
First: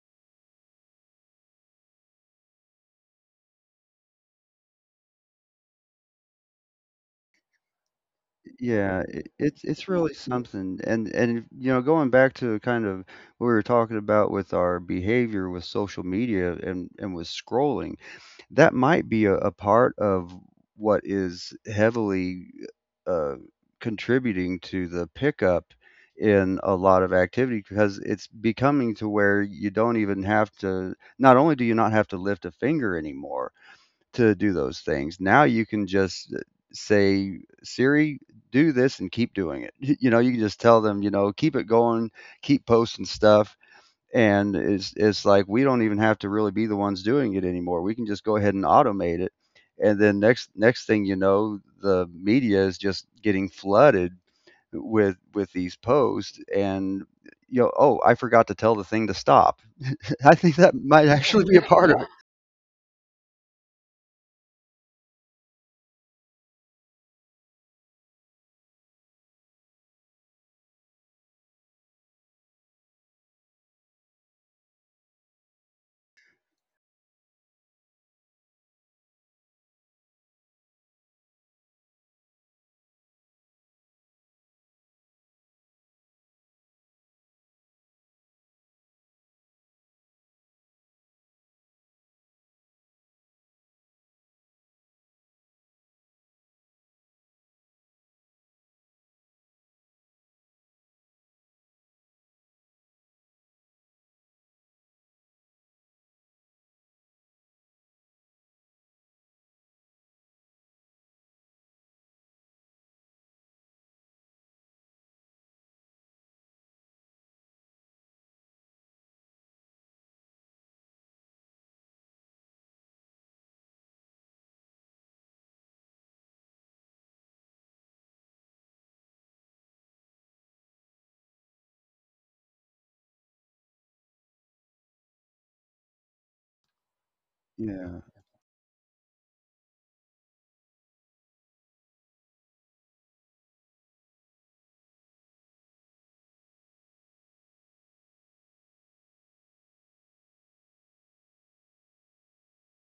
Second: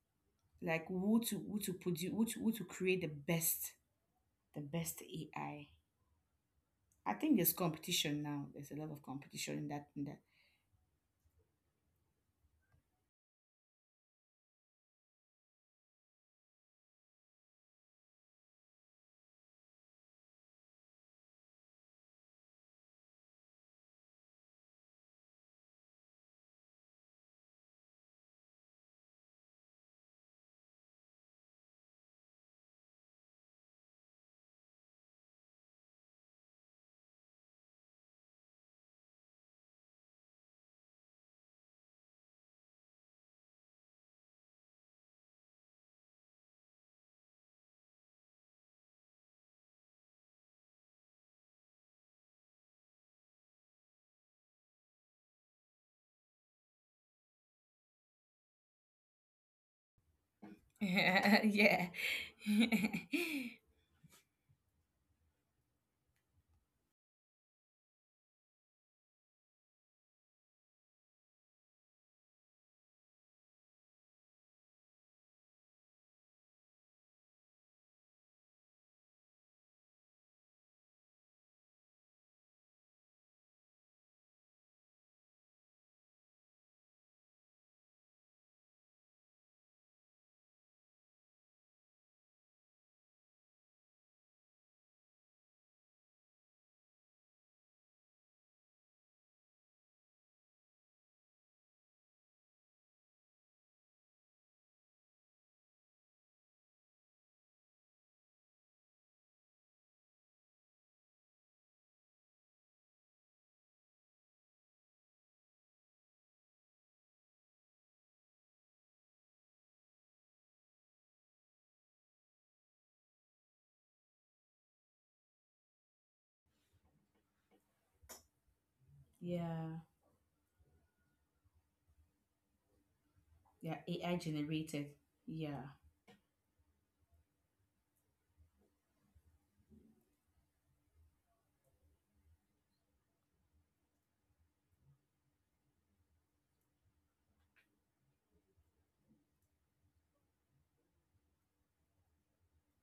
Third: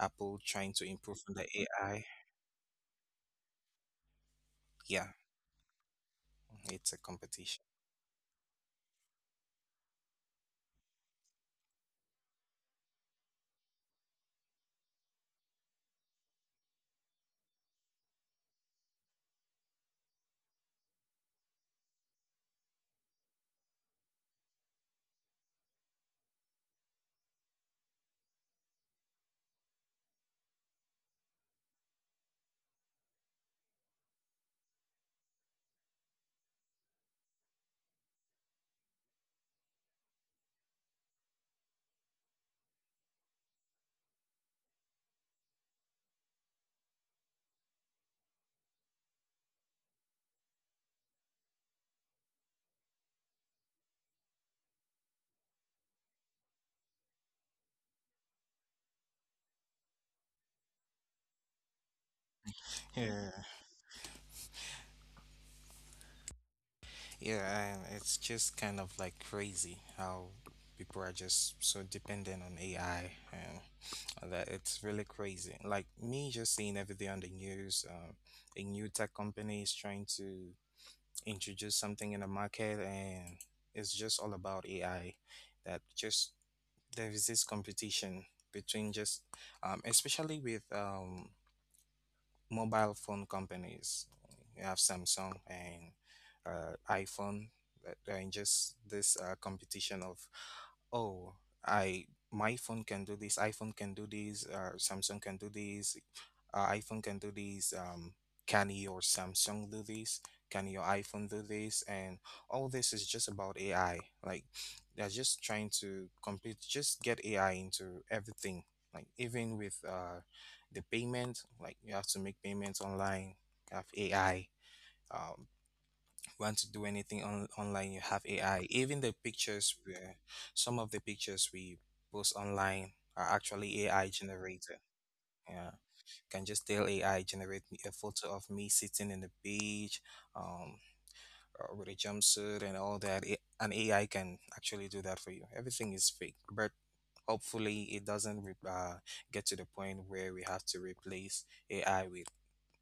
Speaker 3: Apple trying to
Speaker 1: like who
Speaker 3: improve on
Speaker 1: to
Speaker 3: the
Speaker 1: who to
Speaker 3: A I.
Speaker 1: produce, who to, who to create the best. The best
Speaker 3: Yeah,
Speaker 1: A I. I
Speaker 3: it's a
Speaker 1: I think there's
Speaker 3: competition.
Speaker 1: competition now. There's a lot
Speaker 2: Yeah,
Speaker 1: of
Speaker 2: it,
Speaker 1: competition
Speaker 2: it's
Speaker 1: in
Speaker 2: it's
Speaker 1: that in
Speaker 2: really
Speaker 1: that.
Speaker 2: something. And and you know, going back to kind of what we were talking about with our behavior with social media and and with scrolling, that might be a, a part of what is heavily uh, contributing to the pickup in a lot of activity, because it's becoming to where you don't even have to — not only do you not have to lift a finger anymore to do those things, now you can just uh, say, Siri, do this, and keep doing it. You know, you can just tell them, you know, keep it going, keep posting stuff, and it's it's like we don't even have to really be the ones doing it anymore. We can just go ahead and automate it, and then next next thing you know, the media is just getting flooded with with these posts, and you know, oh, I forgot to tell the thing to stop. I think that might actually be a
Speaker 1: yeah.
Speaker 2: part of it.
Speaker 3: Yeah, yeah, and it's just kind of like crazy how people are just so dependent on A I and all that. It's really crazy. Like, me just seeing every day on the news, um, a new tech company is trying to introduce something in the market, and it's just all about A I. That just there is this competition between just um, especially with um, mobile phone companies. You have samsung and uh, iphone, uh, and just this uh, competition of, oh, I my phone can do this, iphone can do this, uh, samsung can do this, uh, iphone can do this, um, can your samsung do this, can your iphone do this? And all this is just about A I. Like, they're just trying to compete, just get A I into everything. Like, even with uh, the payment, like you have to make payments online, have A I. Want to do anything on, online, you have A I. Even the pictures,
Speaker 1: Yeah.
Speaker 3: we, some of the pictures we post online are
Speaker 1: Yeah,
Speaker 3: actually A I
Speaker 1: A I
Speaker 3: generated.
Speaker 1: generated. Yeah.
Speaker 3: Yeah, can just tell A I generate me a
Speaker 2: yeah.
Speaker 3: photo of me sitting in the beach, um, uh, with a jumpsuit and all that. It, an A I can actually do that for you. Everything is fake, but hopefully it doesn't re- uh, get to the point where we have to replace A I with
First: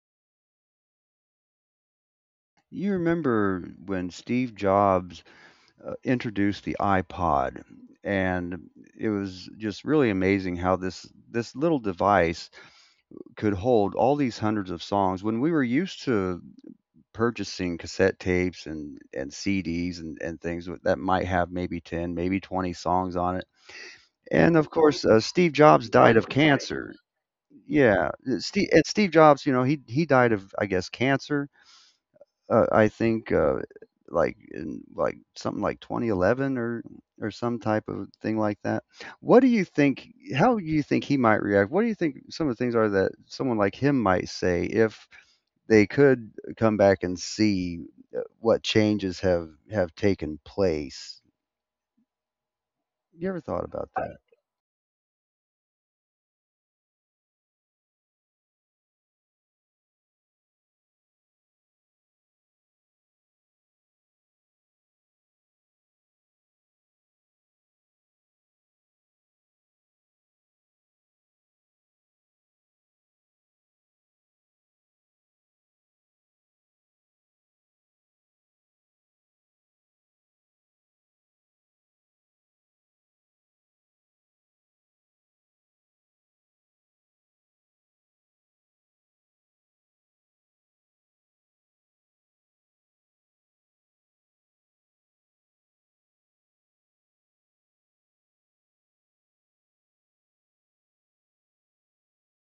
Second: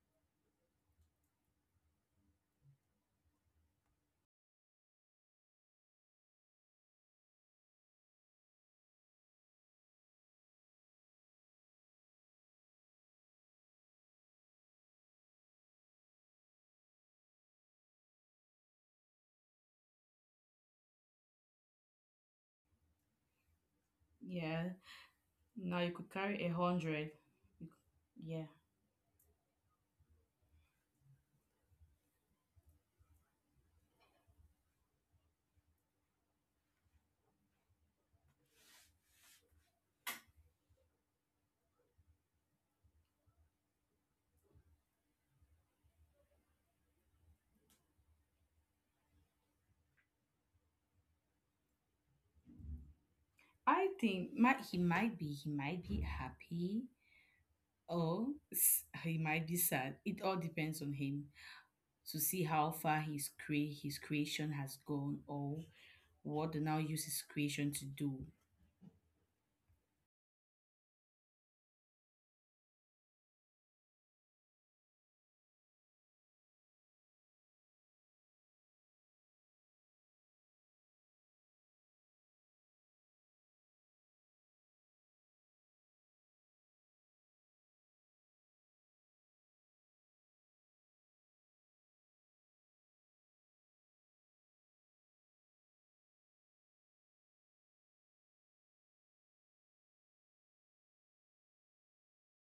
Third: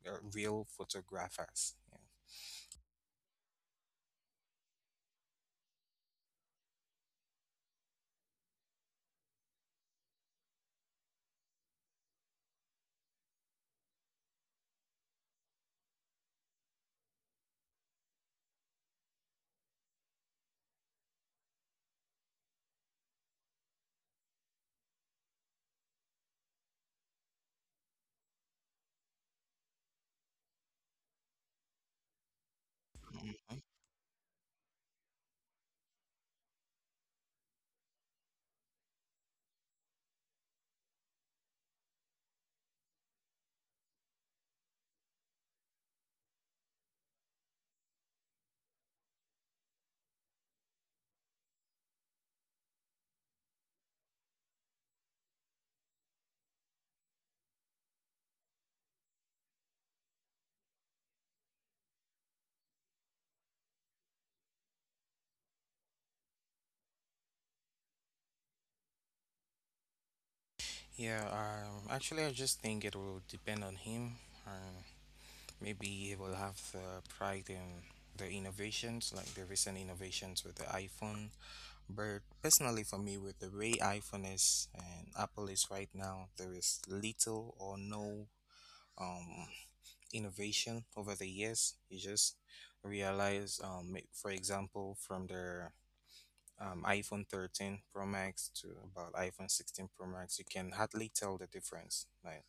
Speaker 3: uh, real photographers. Yeah.
Speaker 2: You remember when Steve Jobs uh, introduced the iPod, and it was just really amazing how this this little device could hold all these hundreds of songs, when we were used to purchasing cassette tapes and and C Ds and and things with- that might have maybe ten, maybe twenty songs on it. And
Speaker 1: Yeah.
Speaker 2: of course, uh, Steve
Speaker 1: Now
Speaker 2: Jobs
Speaker 1: you could
Speaker 2: died of
Speaker 1: carry a
Speaker 2: cancer.
Speaker 1: hundred. You
Speaker 2: Yeah,
Speaker 1: could- Yeah.
Speaker 2: Steve and Steve Jobs, you know, he he died of, I guess, cancer. Uh, I think uh,
Speaker 3: Mm-hmm.
Speaker 2: like in like something like twenty eleven or or some type of thing like that. What do you think? How do you think he might react? What do you think some of the things are that someone like him might say if they could come back and see uh, what changes have have taken place? You ever thought about
Speaker 1: I
Speaker 2: that?
Speaker 1: think might he might be, he might be happy, or s- he might be sad. It all depends on him to see how far his cre- his creation has gone, or what the now use his creation to do.
Speaker 3: Yeah, um, actually, I just think it will depend on him. Um, Maybe he will have the pride in the innovations, like the recent innovations with the iPhone. But personally, for me, with the way iPhone is and Apple is right now, there is little or no um, innovation over the years. You just realize, um, ma- for example, from the um, iPhone thirteen Pro Max to about iPhone sixteen Pro Max, you can hardly tell the difference. Like,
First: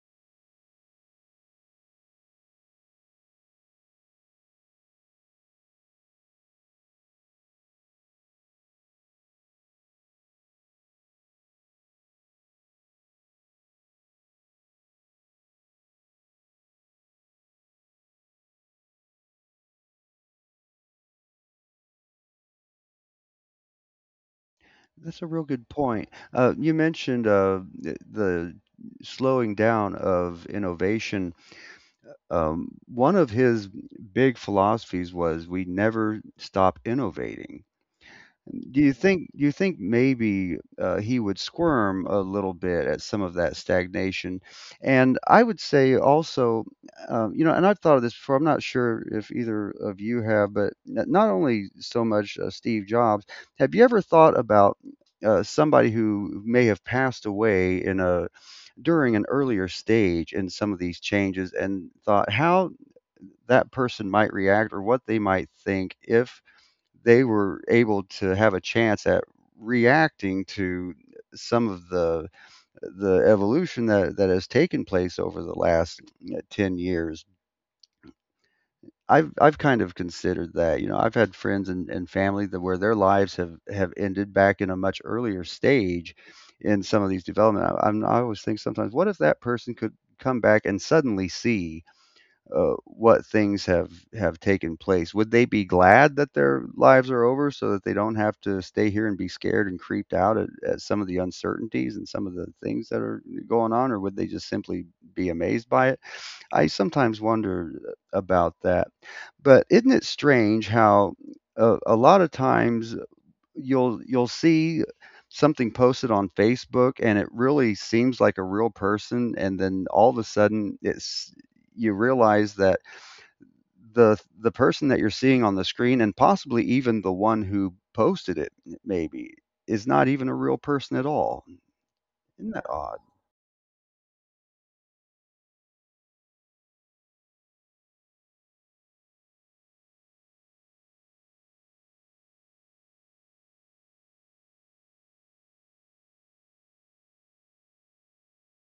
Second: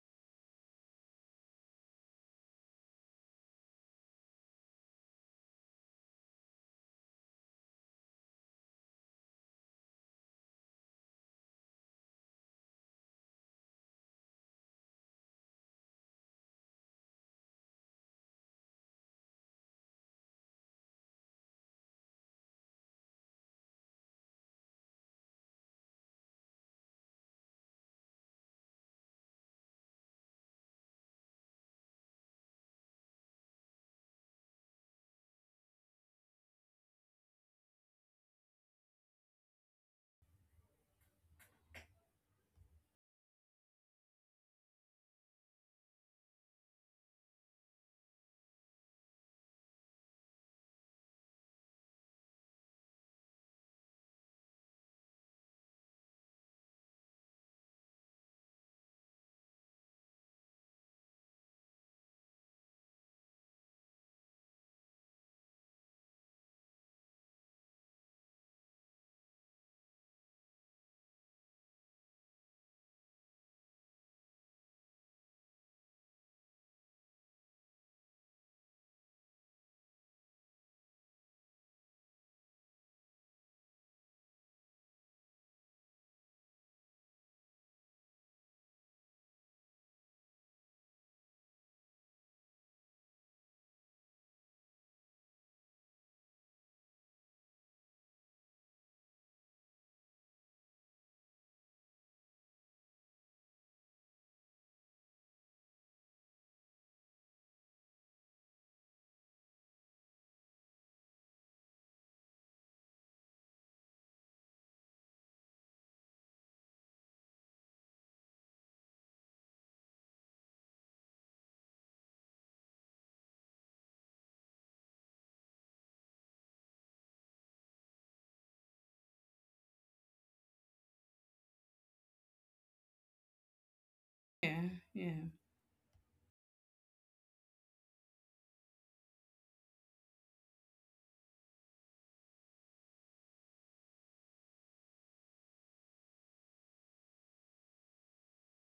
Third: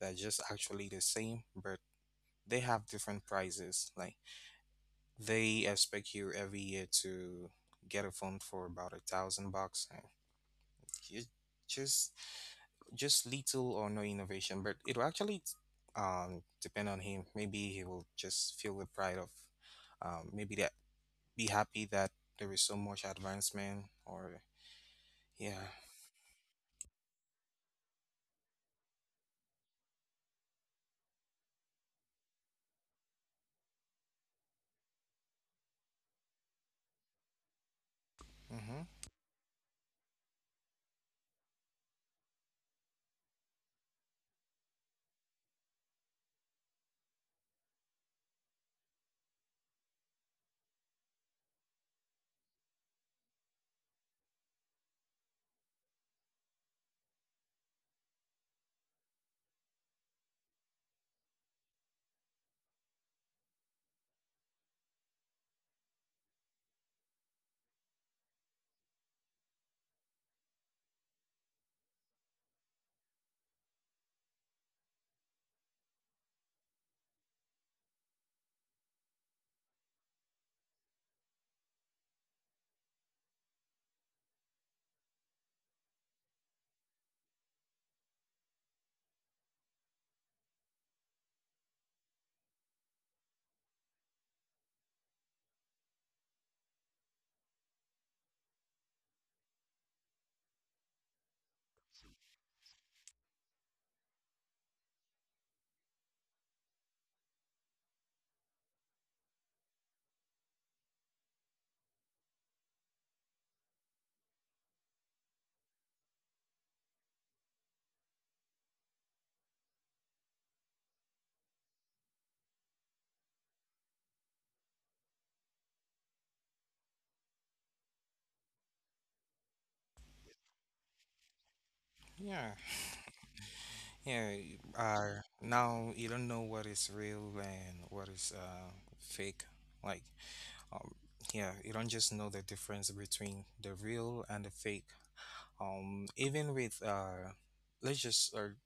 Speaker 3: they're just actually the same, but they have different prices. Like, they expect you every year to get a phone for about a thousand bucks. And you- Just just little or no innovation, but it'll actually um depend on him. Maybe he will just feel the pride of um maybe that be happy that there is so much advancement or
Speaker 2: That's a real good
Speaker 3: yeah.
Speaker 2: point. Uh, you mentioned uh, th- the slowing down of innovation. Um, one of his big philosophies was, we never stop innovating.
Speaker 3: Mm-hmm.
Speaker 2: Do you think do you think maybe, uh, he would squirm a little bit at some of that stagnation? And I would say also, um, you know, and I've thought of this before, I'm not sure if either of you have, but n not only so much uh, Steve Jobs, have you ever thought about uh, somebody who may have passed away in a during an earlier stage in some of these changes, and thought how that person might react or what they might think if they were able to have a chance at reacting to some of the the evolution that that has taken place over the last uh, ten years? I've i've kind of considered that. You know, I've had friends and, and family that where their lives have have ended back in a much earlier stage in some of these development. I, I'm, I always think sometimes, what if that person could come back and suddenly see uh, what things have have taken place? Would they be glad that their lives are over so that they don't have to stay here and be scared and creeped out at, at some of the uncertainties and some of the things that are going on? Or would they just simply be amazed by it? I sometimes wonder about that. But isn't it strange how a, a lot of times you'll you'll see something posted on Facebook and it really seems like a real person, and then all of a sudden it's you realize that the the person that you're seeing on the screen, and possibly even the one who posted it, maybe is not even a real person at all?
Speaker 3: Yeah.
Speaker 2: Isn't that odd?
Speaker 3: Yeah,
Speaker 1: Yeah,
Speaker 3: uh,
Speaker 1: yeah,
Speaker 3: now you don't know what is real and what is uh, fake. Like, um, yeah, you don't just know the difference between the real and the fake. Um, even with uh, let's just or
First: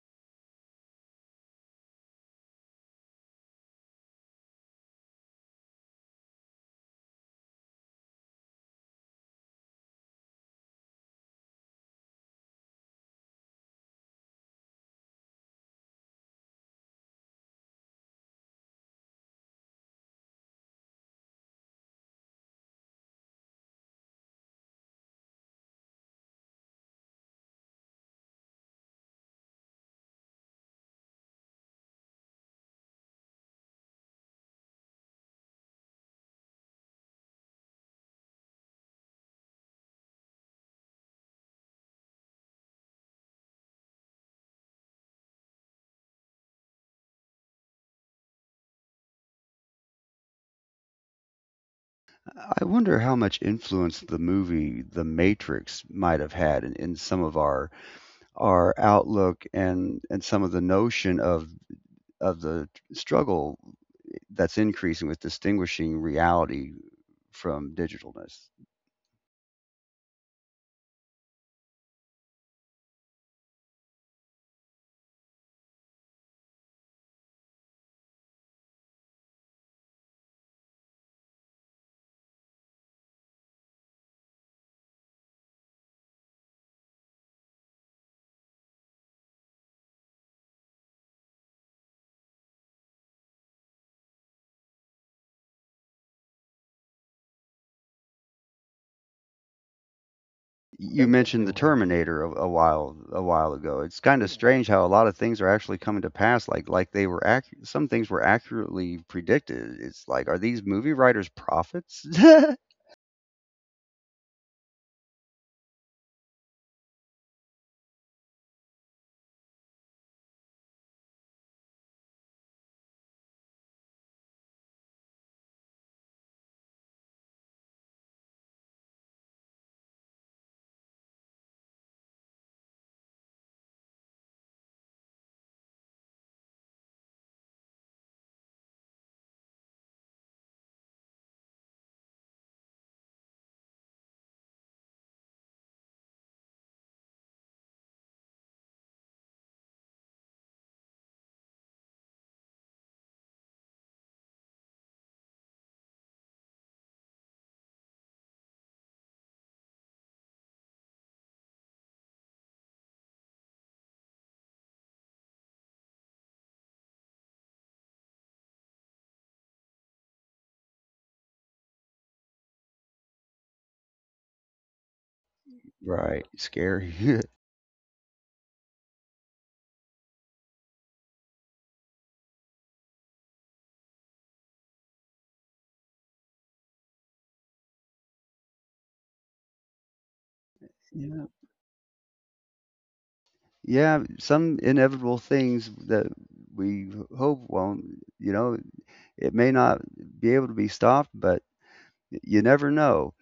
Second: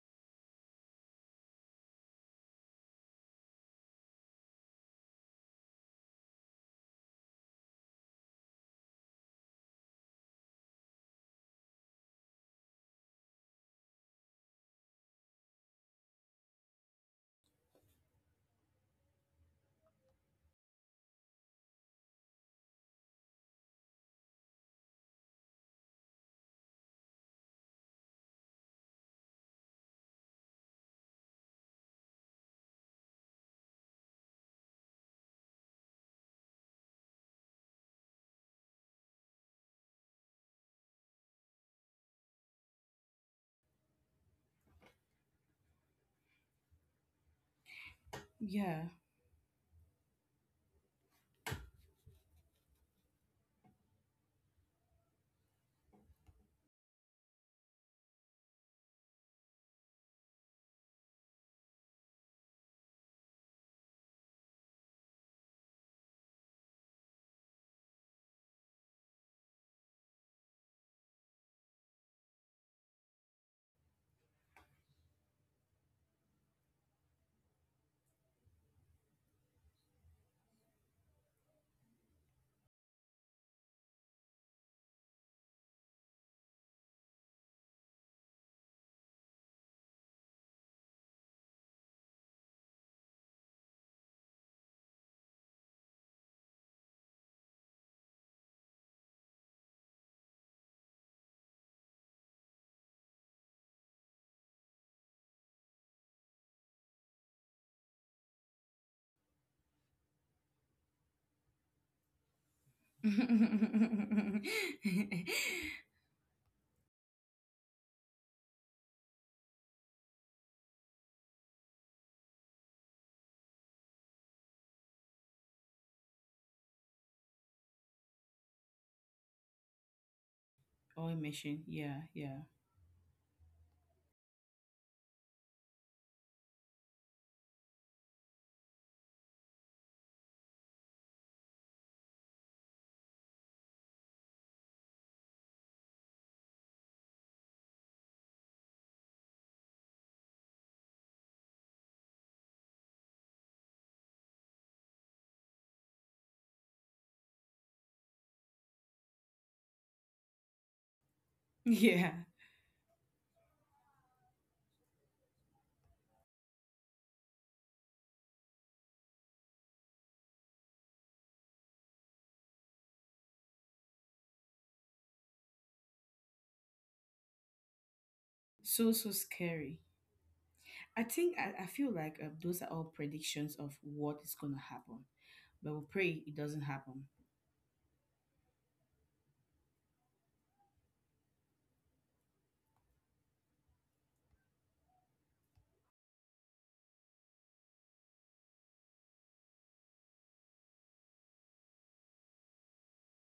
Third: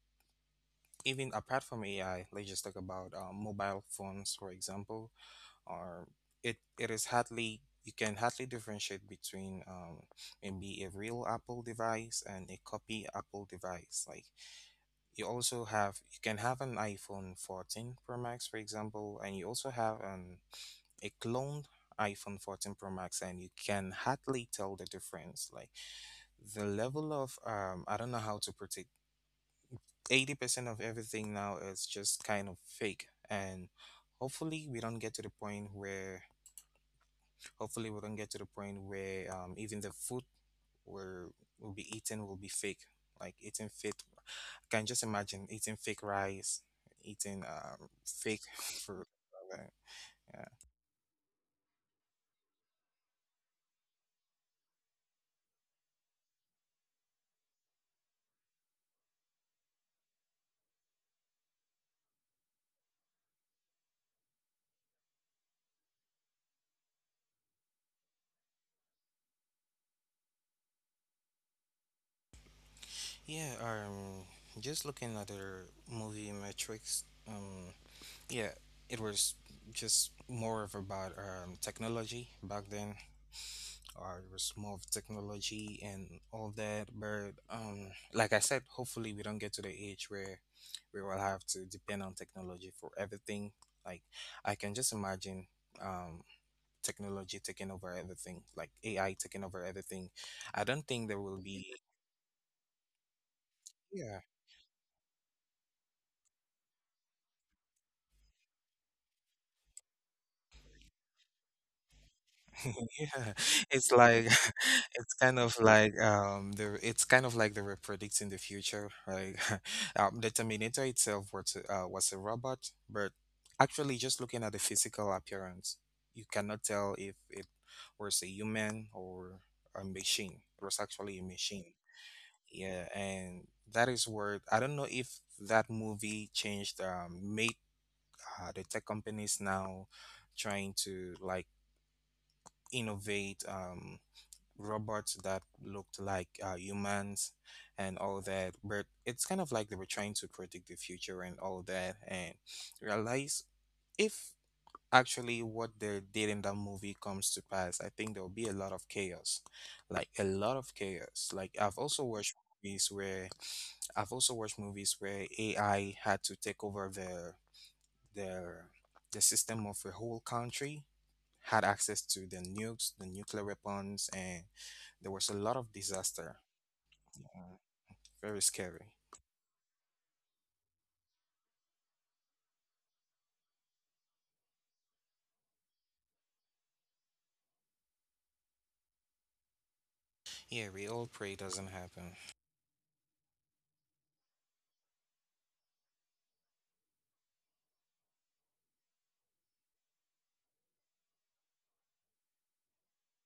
Speaker 3: even apart from A I, let's just talk about uh, mobile phones, for example. Or it it is hardly you can hardly differentiate between um, maybe a real Apple device and a copy Apple device. Like, you also have you can have an iPhone fourteen Pro Max, for example, and you also have an a cloned iPhone fourteen Pro Max, and you can hardly tell the difference. Like, the level of um, I don't know how to predict. Eighty percent of everything now is just kind of fake, and hopefully we don't get to the point where hopefully we don't get to the point where um, even the food will will be eating will be fake. Like eating fake, I can just imagine eating fake rice, eating um fake
Speaker 1: yeah.
Speaker 3: fruit like that.
Speaker 2: I wonder how much influence the movie The Matrix might have had in, in some of our our outlook and and some of the notion of of the struggle that's increasing with distinguishing reality from digitalness.
Speaker 3: Yeah, yeah, um just looking at the movie metrics, um yeah, it was just more of about um technology back then or the small technology and all that. But um, like I said, hopefully we don't get to the age where we will have to depend on technology for everything. Like, I can just imagine um, technology taking over everything, like A I taking over everything. I don't think
Speaker 2: You
Speaker 3: there will
Speaker 2: mentioned the
Speaker 3: be.
Speaker 2: Terminator a, a while a while ago. It's
Speaker 3: Yeah,
Speaker 2: kind of strange how a lot of things are actually coming to pass. Like like they were accu- some things were accurately predicted. It's like, are these movie writers prophets?
Speaker 3: yeah, it's like it's kind of like um the it's kind of like they were predicting the future. Like, um, the Terminator itself was a- uh, was a robot, but actually just looking at the physical appearance, you cannot tell if it was a human or a machine. It was
Speaker 1: Oil
Speaker 3: actually a
Speaker 1: machine,
Speaker 3: machine.
Speaker 1: yeah, yeah,
Speaker 3: Yeah, and that is where I don't know if that movie changed um made uh, the tech companies now trying to like innovate um robots that looked like uh, humans and all that. But it's kind of like they were trying to predict the future and all that, and realize if actually what they did in that movie comes to pass, I think there will be a lot of chaos, like a lot of chaos. Like, I've also
Speaker 1: yeah.
Speaker 3: watched movies where I've also watched movies where A I had to take over the the the system of a whole country, had access to the nukes, the nuclear weapons, and there was a lot of
Speaker 2: Right.
Speaker 3: disaster.
Speaker 2: Scary.
Speaker 3: uh, Very scary.
Speaker 1: So so scary. I think I, I feel like uh, those are all predictions of what is gonna happen, but we pray it doesn't happen.
Speaker 3: Yeah, we all
Speaker 2: Yeah.
Speaker 3: pray it doesn't happen.
Speaker 2: Yeah, some inevitable things that we hope won't, you know, it may not be able to be stopped, but you never know.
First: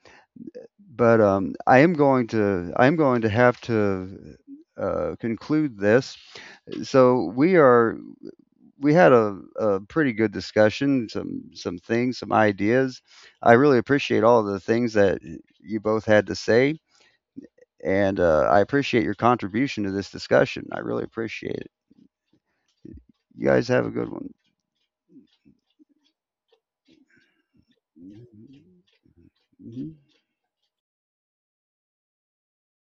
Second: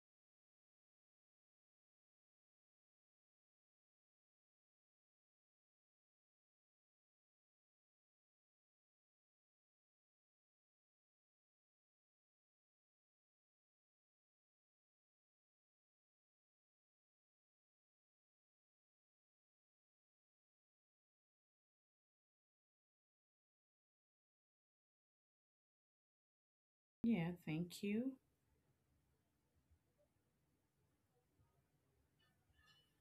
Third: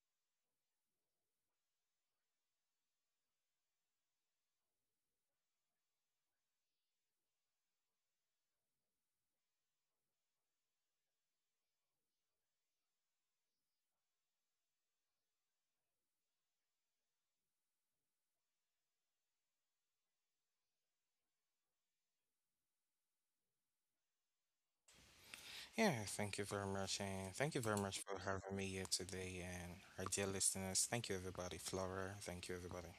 Speaker 2: But um, I am going to I am going to have to uh, conclude this. So we are — we had a, a pretty good discussion, some some things, some ideas. I really appreciate all of the things that you both had to say, and uh, I appreciate your contribution to this discussion. I really appreciate it. You guys have a good one.
Speaker 3: Yeah, thank you very much,
Speaker 1: Yeah,
Speaker 3: and thank you very
Speaker 1: thank
Speaker 3: much
Speaker 1: you,
Speaker 3: for having me here today, and
Speaker 2: Mhm.
Speaker 3: our dear listeners. Thank you, everybody. Flora, thank you, everybody.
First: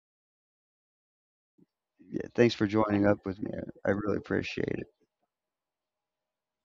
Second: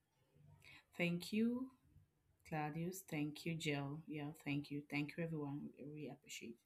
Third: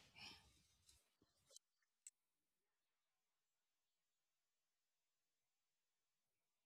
Speaker 1: thank you,
Speaker 2: Yeah, thanks for
Speaker 1: Claudius.
Speaker 2: joining up with
Speaker 1: Thank
Speaker 2: me.
Speaker 1: you,
Speaker 2: I I
Speaker 1: Jill.
Speaker 2: really
Speaker 1: Yeah,
Speaker 2: appreciate
Speaker 1: thank you,
Speaker 2: it.
Speaker 1: thank you, everyone. We really appreciate.